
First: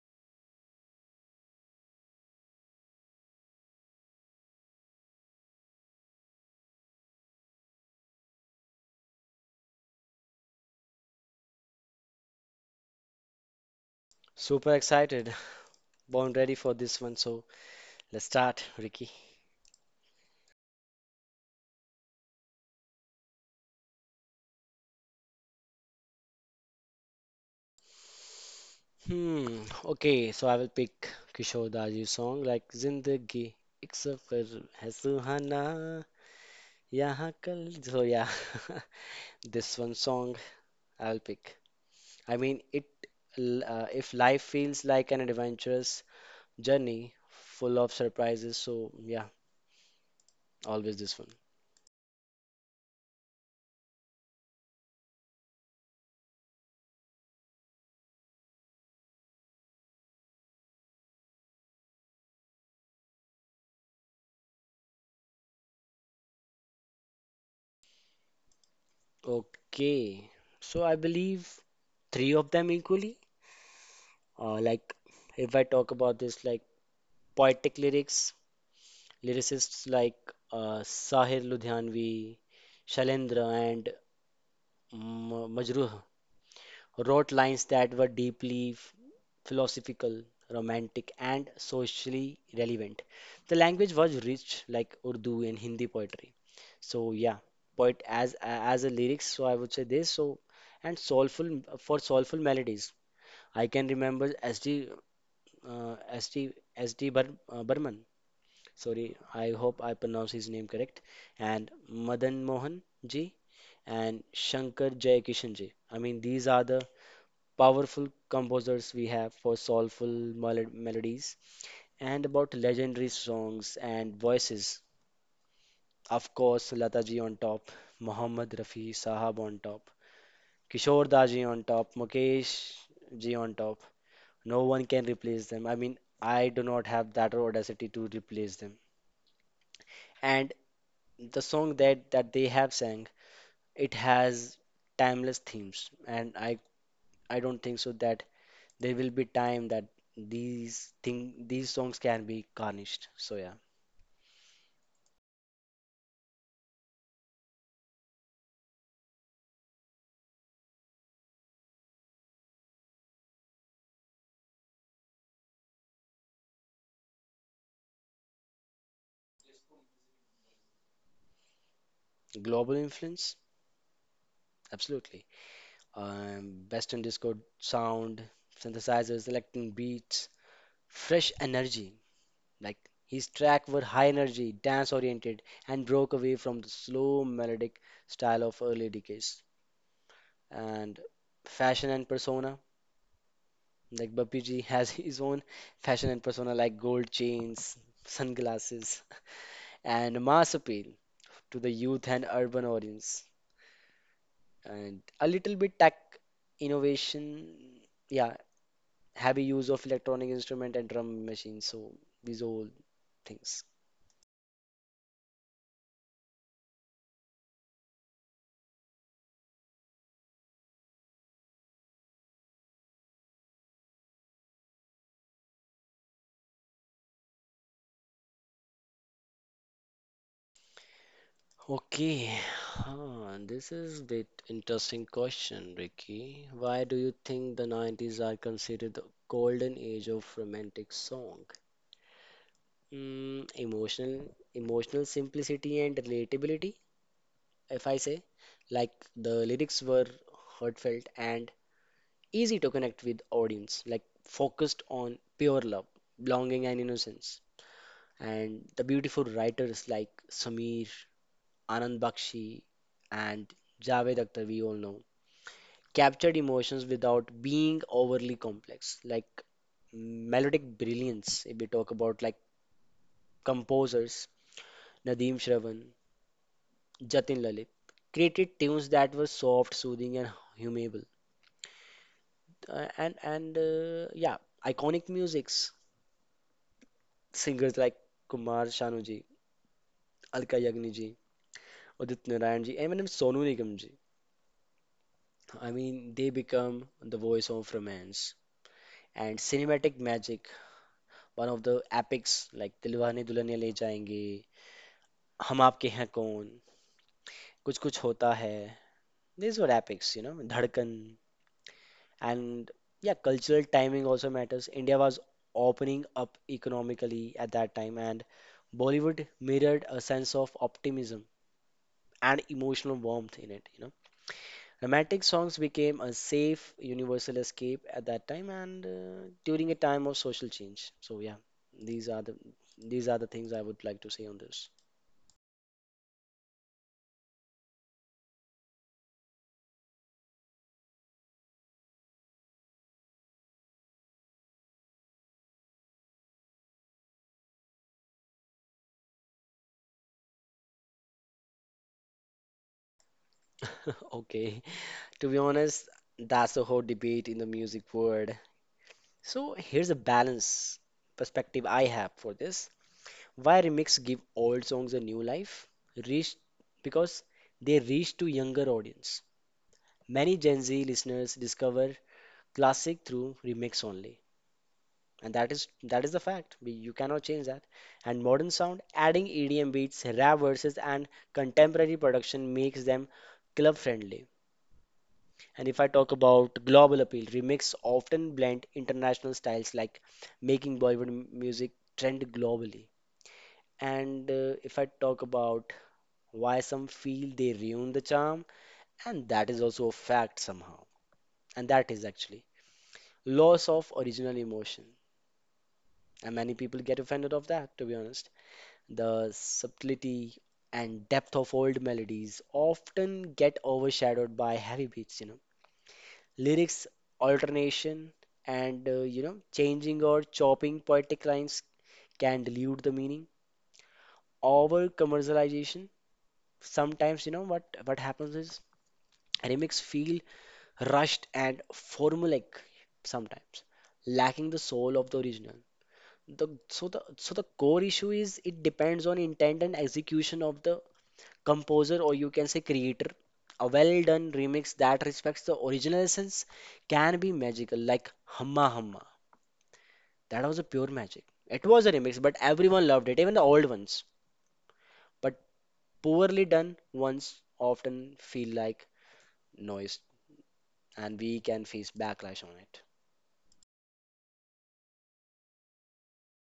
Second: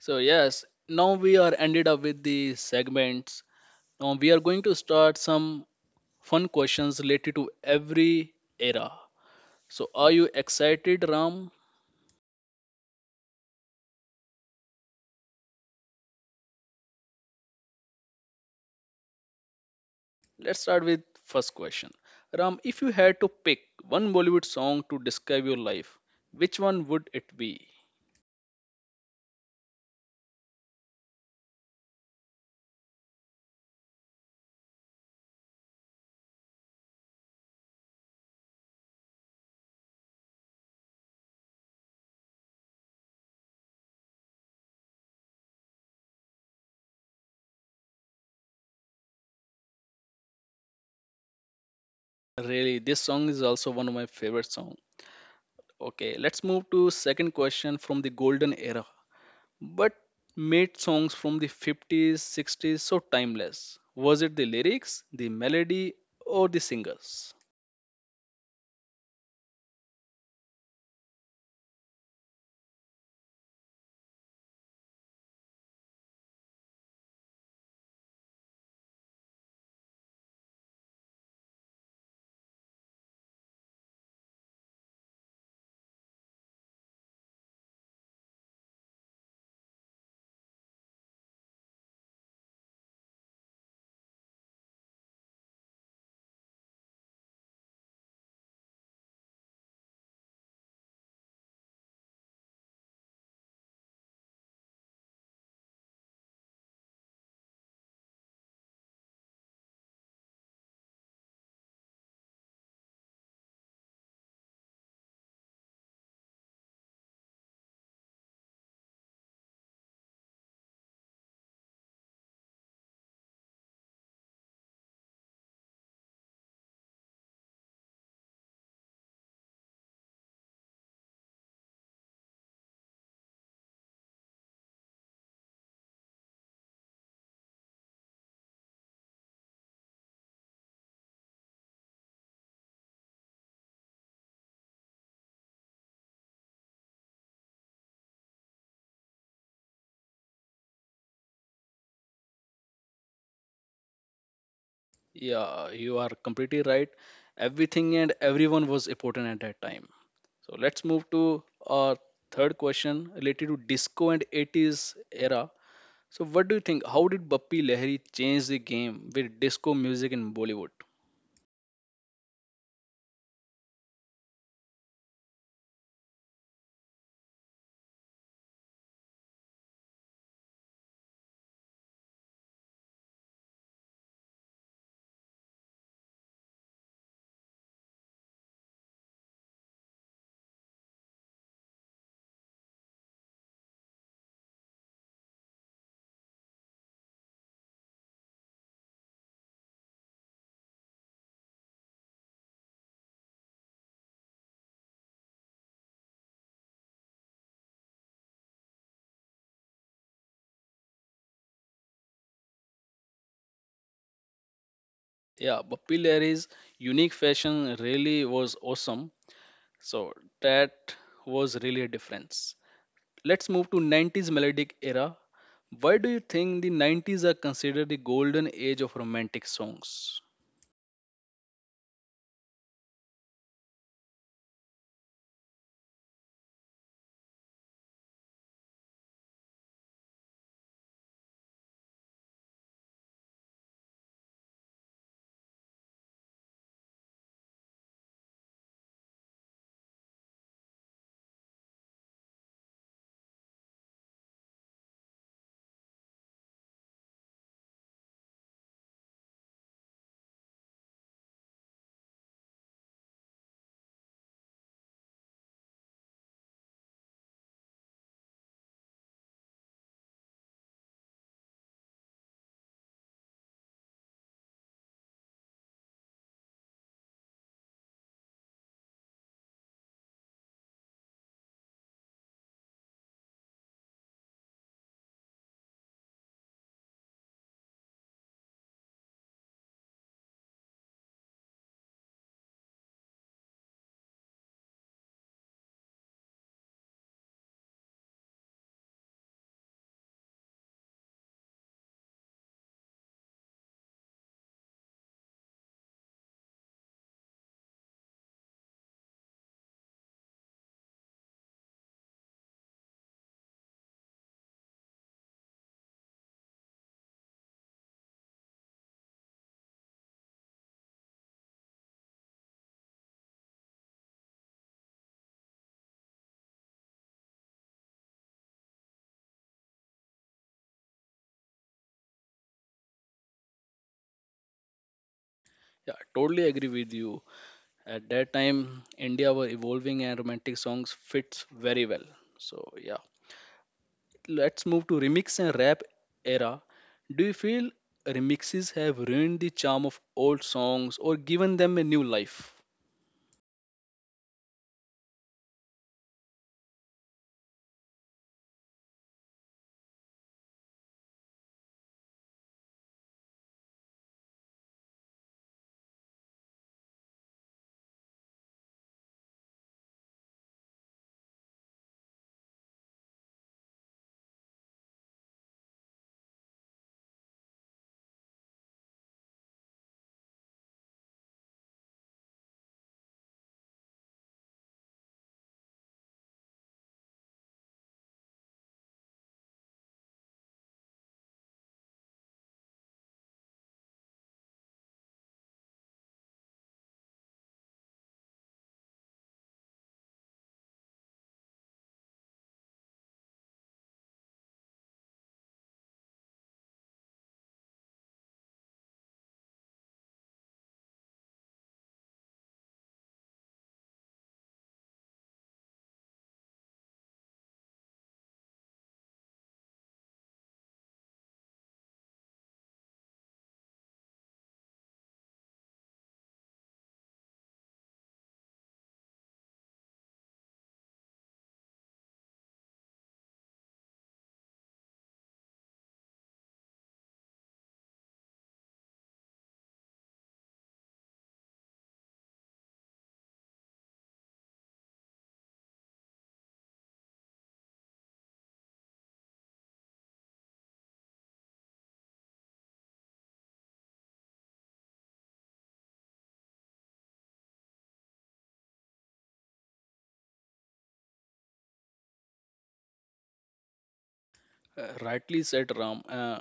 S1: So, yes, now we are ended up with the segments. Now, we are going to start some fun questions related to every era. So, are you excited, Ram?
S2: Super excited. Born ready for this one, so let's start, Ricky.
S1: Let's start with first question. Ram, if you had to pick one Bollywood song to describe your life, which one would it be?
S2: Hmm, okay, so I will pick Kishore Da's song like Zindagi ek safar hai suhana yahan kal, so yeah. [laughs] This one song I'll pick. I mean, it if life feels like an adventurous journey full of surprises, so yeah, always this one.
S1: Really, this song is also one of my favorite song. Okay, let's move to second question from the golden era. But made songs from the 50s, 60s so timeless? Was it the lyrics, the melody, or the singers?
S2: Okay, so I believe three of them equally, like if I talk about this, like poetic lyrics, lyricists like Sahir Ludhianvi, Shailendra, and Majruh wrote lines that were deeply philosophical, romantic, and socially relevant. The language was rich, like Urdu and Hindi poetry. So yeah, poet as a lyrics. So I would say this. So, and soulful, for soulful melodies. I can remember S.D. S.D. Burman. Sorry, I hope I pronounce his name correct, and Madan Mohan ji and Shankar Jayakishan ji. I mean, these are the powerful composers we have for soulful melodies, and about legendary songs and voices. Of course, Lata ji on top, Mohammad Rafi Sahab on top, Kishore Da ji on top, Mukesh ji on top. No one can replace them. I mean, I do not have that audacity to replace them. And the song that they have sang, it has timeless themes, and I don't think so that there will be time that these songs can be garnished, so yeah.
S1: Yeah, you are completely right. Everything and everyone was important at that time. So let's move to our third question related to disco and 80s era. So what do you think? How did Bappi Lahiri change the game with disco music in Bollywood?
S2: Global influence, absolutely. Western disco sound, synthesizers, electronic beats, fresh energy. Like his track were high energy, dance oriented, and broke away from the slow melodic style of early decades. And fashion and persona. Like Bappi ji has [laughs] his own fashion and persona, like gold chains, sunglasses, and mass appeal to the youth and urban audience. And a little bit tech innovation, yeah, heavy use of electronic instrument and drum machines, so these all things.
S1: Yeah, Bappi Lahiri's unique fashion really was awesome. So that was really a difference. Let's move to 90s melodic era. Why do you think the 90s are considered the golden age of romantic songs?
S2: Okay, huh, this is a bit interesting question, Ricky. Why do you think the 90s are considered the golden age of romantic song? Mm, emotional simplicity and relatability, if I say. Like, the lyrics were heartfelt and easy to connect with audience, like focused on pure love, belonging and innocence. And the beautiful writers like Sameer, Anand Bakshi, and Javed Akhtar, we all know, captured emotions without being overly complex. Like melodic brilliance, if we talk about like composers, Nadeem Shravan, Jatin Lalit, created tunes that were soft, soothing, and hummable. And yeah, iconic musics. Singers like Kumar Sanu ji, Alka Yagni ji, Udit Narayan ji, and even Sonu Nigam ji. I mean, they become the voice of romance and cinematic magic. One of the epics like Dilwane Dulhaniya Le Jayenge, Hum Aapke Hain Kaun, Kuch Kuch Hota Hai. These were epics, you know, Dhadkan. And yeah, cultural timing also matters. India was opening up economically at that time, and Bollywood mirrored a sense of optimism and emotional warmth in it, you know. Romantic songs became a safe, universal escape at that time and during a time of social change. So yeah, these are the these are the things I would like to say on this.
S1: Yeah, I totally agree with you. At that time, India were evolving and romantic songs fits very well. So yeah, let's move to remix and rap era. Do you feel remixes have ruined the charm of old songs or given them a new life?
S2: [laughs] Okay, to be honest, that's the whole debate in the music world. So here's a balance perspective I have for this. Why remix give old songs a new life? Reach, because they reach to younger audience. Many Gen Z listeners discover classic through remix only. And that is the fact. You cannot change that. And modern sound, adding EDM beats, rap verses and contemporary production, makes them club friendly. And if I talk about global appeal, remix often blend international styles, like making Bollywood music trend globally. And if I talk about why some feel they ruin the charm, and that is also a fact somehow. And that is actually loss of original emotion. And many people get offended of that, to be honest. The subtlety and depth of old melodies often get overshadowed by heavy beats, you know. Lyrics alternation and you know, changing or chopping poetic lines can dilute the meaning. Over commercialization, sometimes, you know what happens is remix feel rushed and formulaic sometimes, lacking the soul of the original. The, so the so the core issue is it depends on intent and execution of the composer, or you can say creator. A well done remix that respects the original essence can be magical, like Hamma Hamma. That was a pure magic. It was a remix, but everyone loved it, even the old ones. But poorly done ones often feel like noise, and we can face backlash on it.
S1: Rightly said Ram. Uh,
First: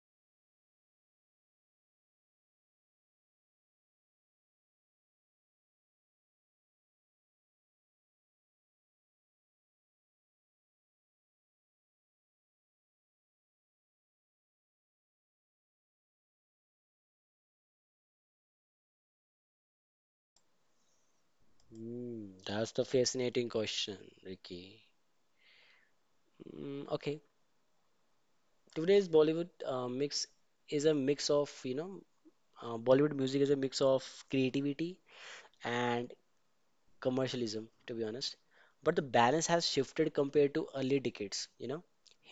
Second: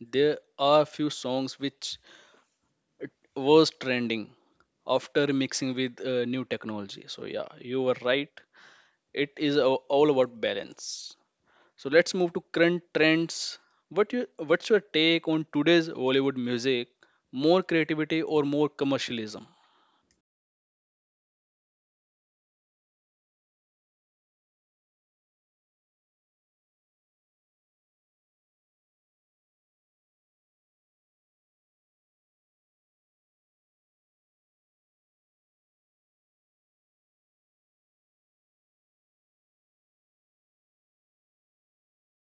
S1: there are few songs which it was trending after mixing with new technology. So yeah, you were right. It is all about balance. So let's move to current trends. What's your take on today's Bollywood music? More creativity or more commercialism?
S2: Mm, that's the fascinating question, Ricky. Mm, okay, today's Bollywood mix is a mix of, you know, Bollywood music is a mix of creativity and commercialism, to be honest. But the balance has shifted compared to early decades, you know.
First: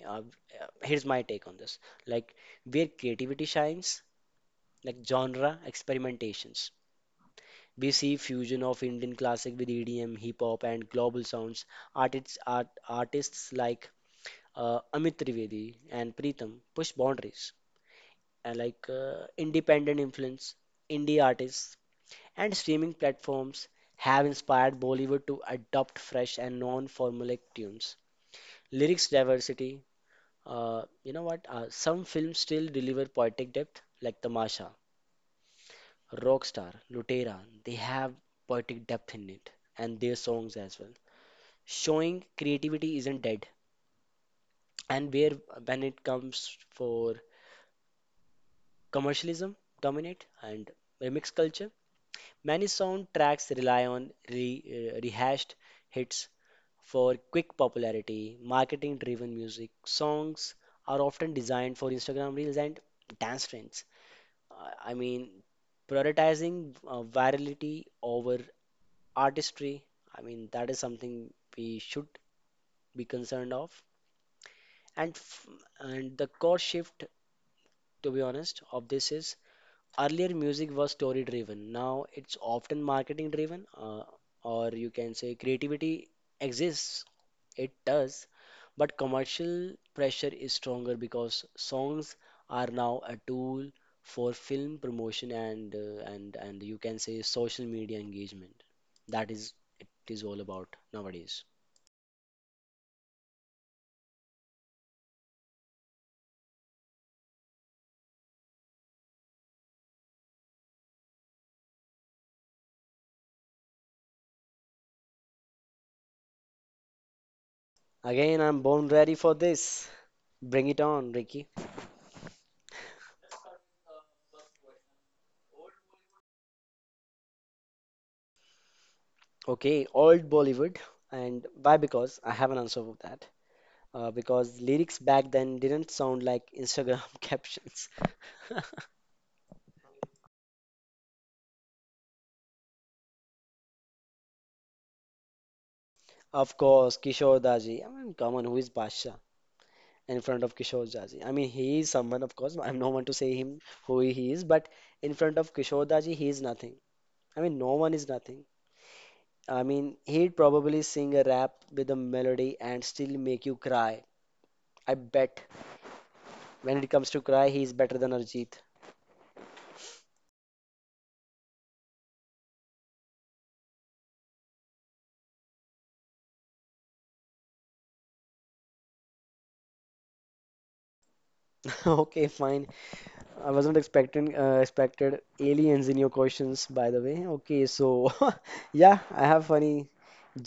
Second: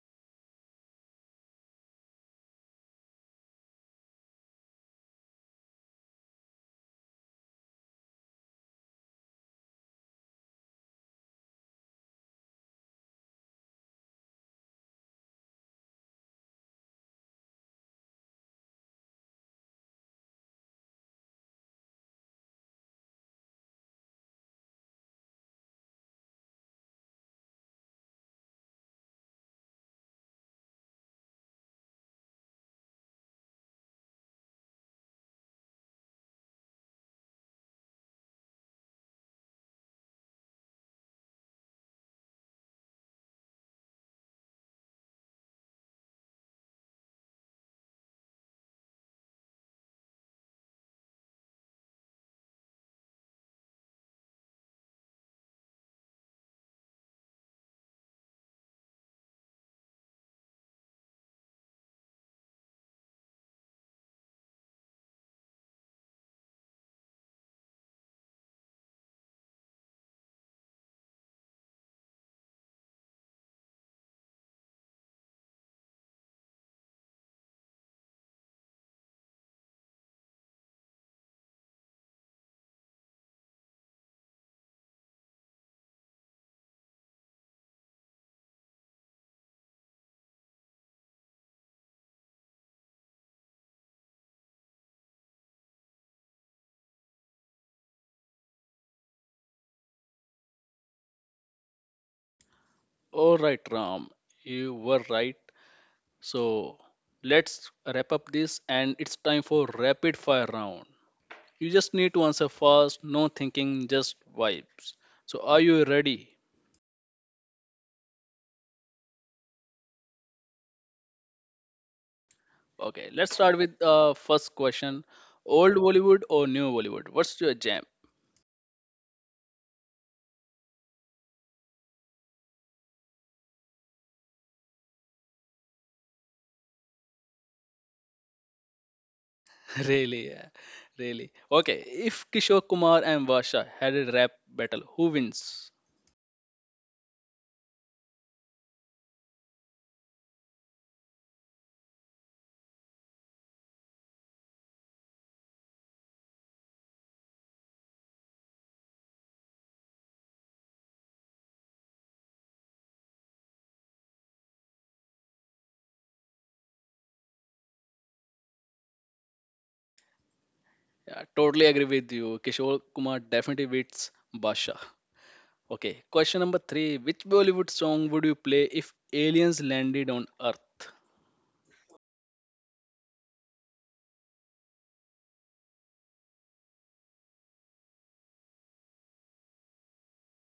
S2: Uh, here's my take on this. Like, where creativity shines, like genre experimentations. We see fusion of Indian classic with EDM, hip hop, and global sounds. Artists like Amit Trivedi and Preetham push boundaries, like independent influence, indie artists, and streaming platforms have inspired Bollywood to adopt fresh and non-formulaic tunes. Lyrics diversity, you know what? Some films still deliver poetic depth, like Tamasha, Rockstar, Lutera. They have poetic depth in it, and their songs as well, showing creativity isn't dead. And where when it comes for commercialism dominate and remix culture. Many soundtracks rely on rehashed hits for quick popularity. Marketing driven music songs are often designed for Instagram reels and dance trends. I mean, prioritizing virality over artistry. I mean, that is something we should be concerned of. And f- and the core shift, to be honest, of this is: earlier, music was story driven. Now it's often marketing driven, or you can say creativity exists, it does, but commercial pressure is stronger because songs are now a tool for film promotion and you can say social media engagement. That is it is all about nowadays.
S1: All right, Ram, you were right. So let's wrap up this, and it's time for rapid fire round. You just need to answer fast, no thinking, just vibes. So are you ready?
S2: Again, I'm born ready for this. Bring it on, Ricky.
S1: Okay, let's start with first question: Old Bollywood or new Bollywood? What's your jam?
S2: Okay, old Bollywood. And why? Because I have an answer for that. Because lyrics back then didn't sound like Instagram [laughs] captions. [laughs]
S1: [laughs] Really, yeah. Really. Okay, if Kishore Kumar and Varsha had a rap battle, who wins?
S2: Of course, Kishore Daji. I mean, come on, who is Basha in front of Kishore Daji? I mean, he is someone, of course. I'm no one to say him who he is, but in front of Kishore Daji, he is nothing. I mean, no one is nothing. I mean, he'd probably sing a rap with a melody and still make you cry. I bet when it comes to cry, he's better than Arjit.
S1: Yeah, totally agree with you. Kishore Kumar definitely beats Varsha. Okay, question number three. Which Bollywood song would you play if aliens landed on Earth?
S2: [laughs] Okay, fine. I was not expecting expected aliens in your questions, by the way. Okay, so [laughs] yeah, I have funny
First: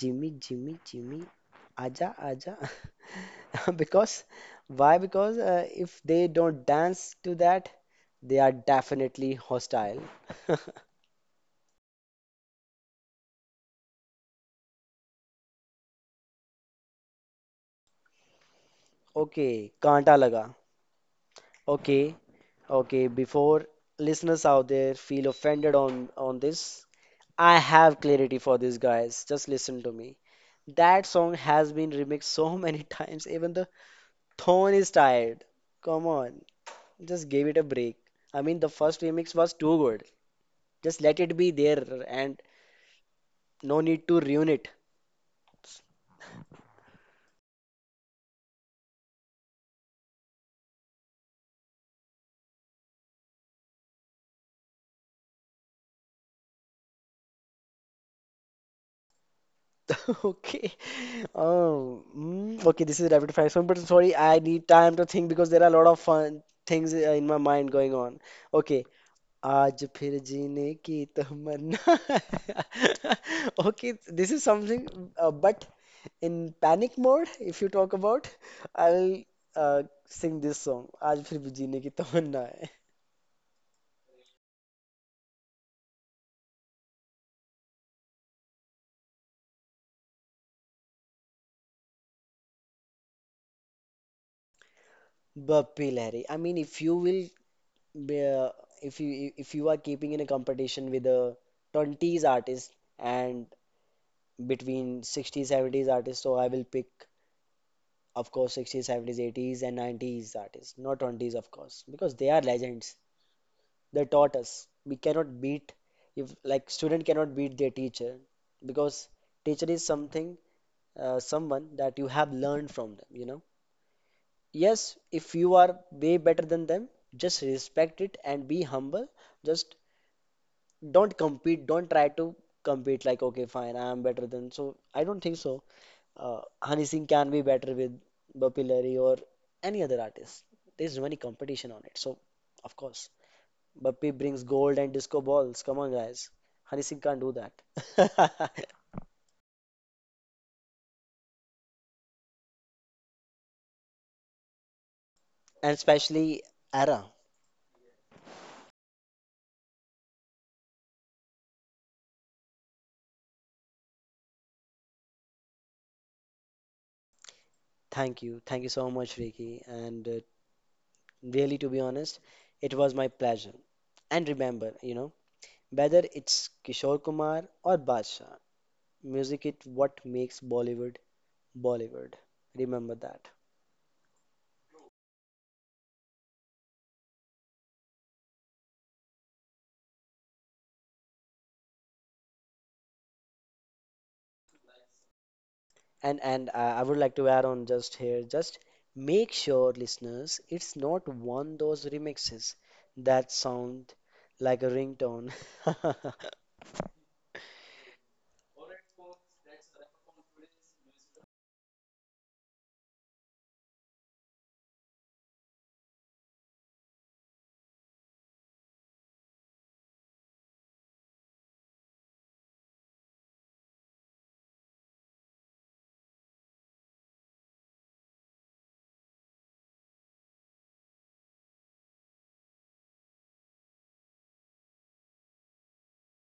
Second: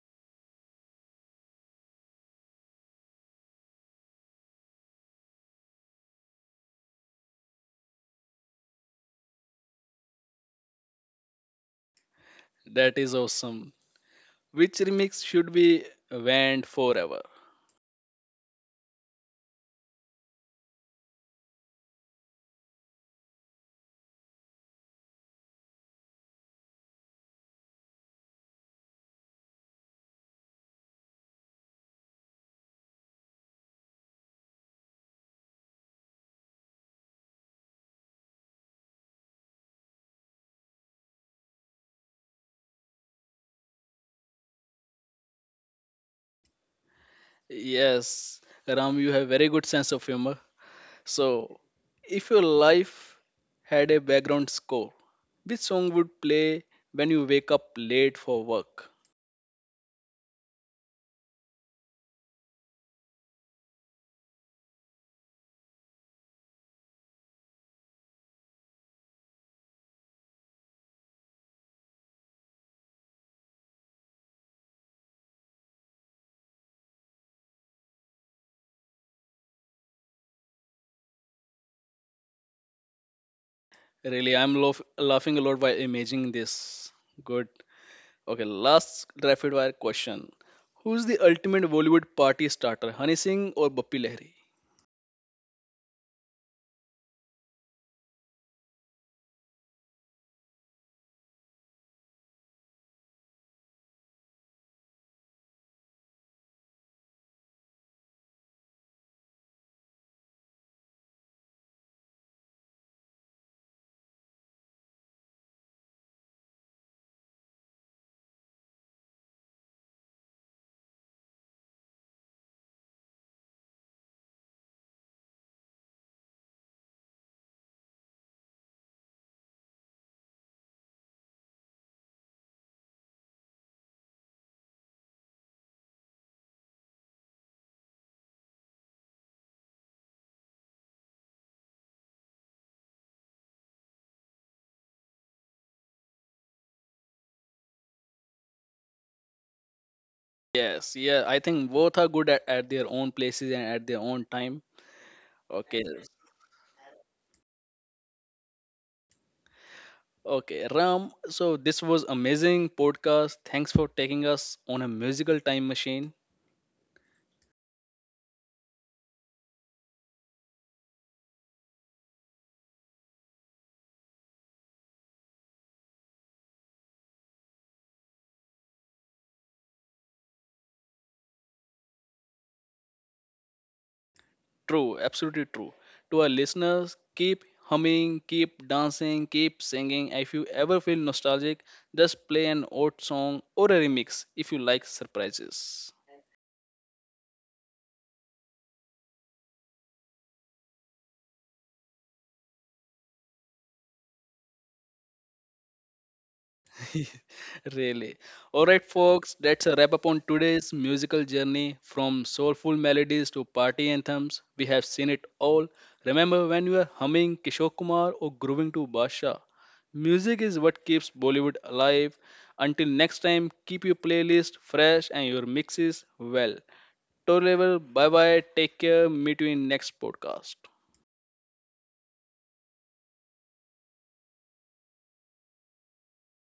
S2: Jimmy, Jimmy, Jimmy, aja, aja. [laughs] Because why? Because if they don't dance to that, they are definitely hostile. [laughs]
S1: That is awesome. Which remix should be banned forever?
S2: Okay, कांटा laga. Okay, okay. Before listeners out there feel offended on this, I have clarity for this, guys. Just listen to me. That song has been remixed so many [laughs] times, even the tone is tired. Come on, just give it a break. I mean, the first remix was too good. Just let it be there and no need to ruin it.
S1: Yes, Ram, you have very good sense of humor. So, if your life had a background score, which song would play when you wake up late for work?
S2: [laughs] Okay. Oh, mm, okay, this is rapid fire. So, but sorry, I need time to think because there are a lot of fun things in my mind going on. Okay, आज फिर जीने की तमन्ना. [laughs] Okay, this is something, but in panic mode, if you talk about, I'll uh, sing this song: आज फिर भी जीने की तमन्ना है.
S1: Really, I'm laughing a lot by imagining this. Good. Okay, last rapid fire question. Who's the ultimate Bollywood party starter, Honey Singh or Bappi Lahiri?
S2: Bappi Lahiri. I mean, if you will, be, if you if you are keeping in a competition with a 20s artist and between 60s, 70s artists, so I will pick, of course, 60s, 70s, 80s, and 90s artists, not 20s, of course, because they are legends. They taught us. We cannot beat, if like student cannot beat their teacher, because teacher is something, someone that you have learned from, them you know. Yes, if you are way better than them, just respect it and be humble. Just don't compete, don't try to compete like okay fine I am better than. So I don't think so uh, Honey Singh can be better with Bapilari or any other artist. There's many competition on it. So of course Bappi brings gold and disco balls. Come on, guys. Hari Singh can't do that.
S1: Yes, yeah, I think both are good at their own places and at their own time.
S2: [laughs] And
S1: Okay,
S2: especially Ara.
S1: okay, Ram. So this was amazing podcast. Thanks for taking us on a musical time machine.
S2: Thank you. Thank you so much, Ricky. And really, to be honest, it was my pleasure. And remember, you know, whether it's Kishore Kumar or Badshah, music is what makes Bollywood Bollywood. Remember that.
S1: True, absolutely true. To our listeners, keep humming, keep dancing, keep singing. If you ever feel nostalgic, just play an old song or a remix if you like surprises.
S2: And I would like to add on just here, just make sure, listeners, it's not one those remixes that sound like a ringtone. [laughs]
S1: [laughs] Really. All right, folks, that's a wrap up on today's musical journey from soulful melodies to party anthems. We have seen it all. Remember when you are humming Kishore Kumar or grooving to Basha? Music is what keeps Bollywood alive. Until next time, keep your playlist fresh and your mixes well. Toe level, bye bye. Take care. Meet you in next podcast.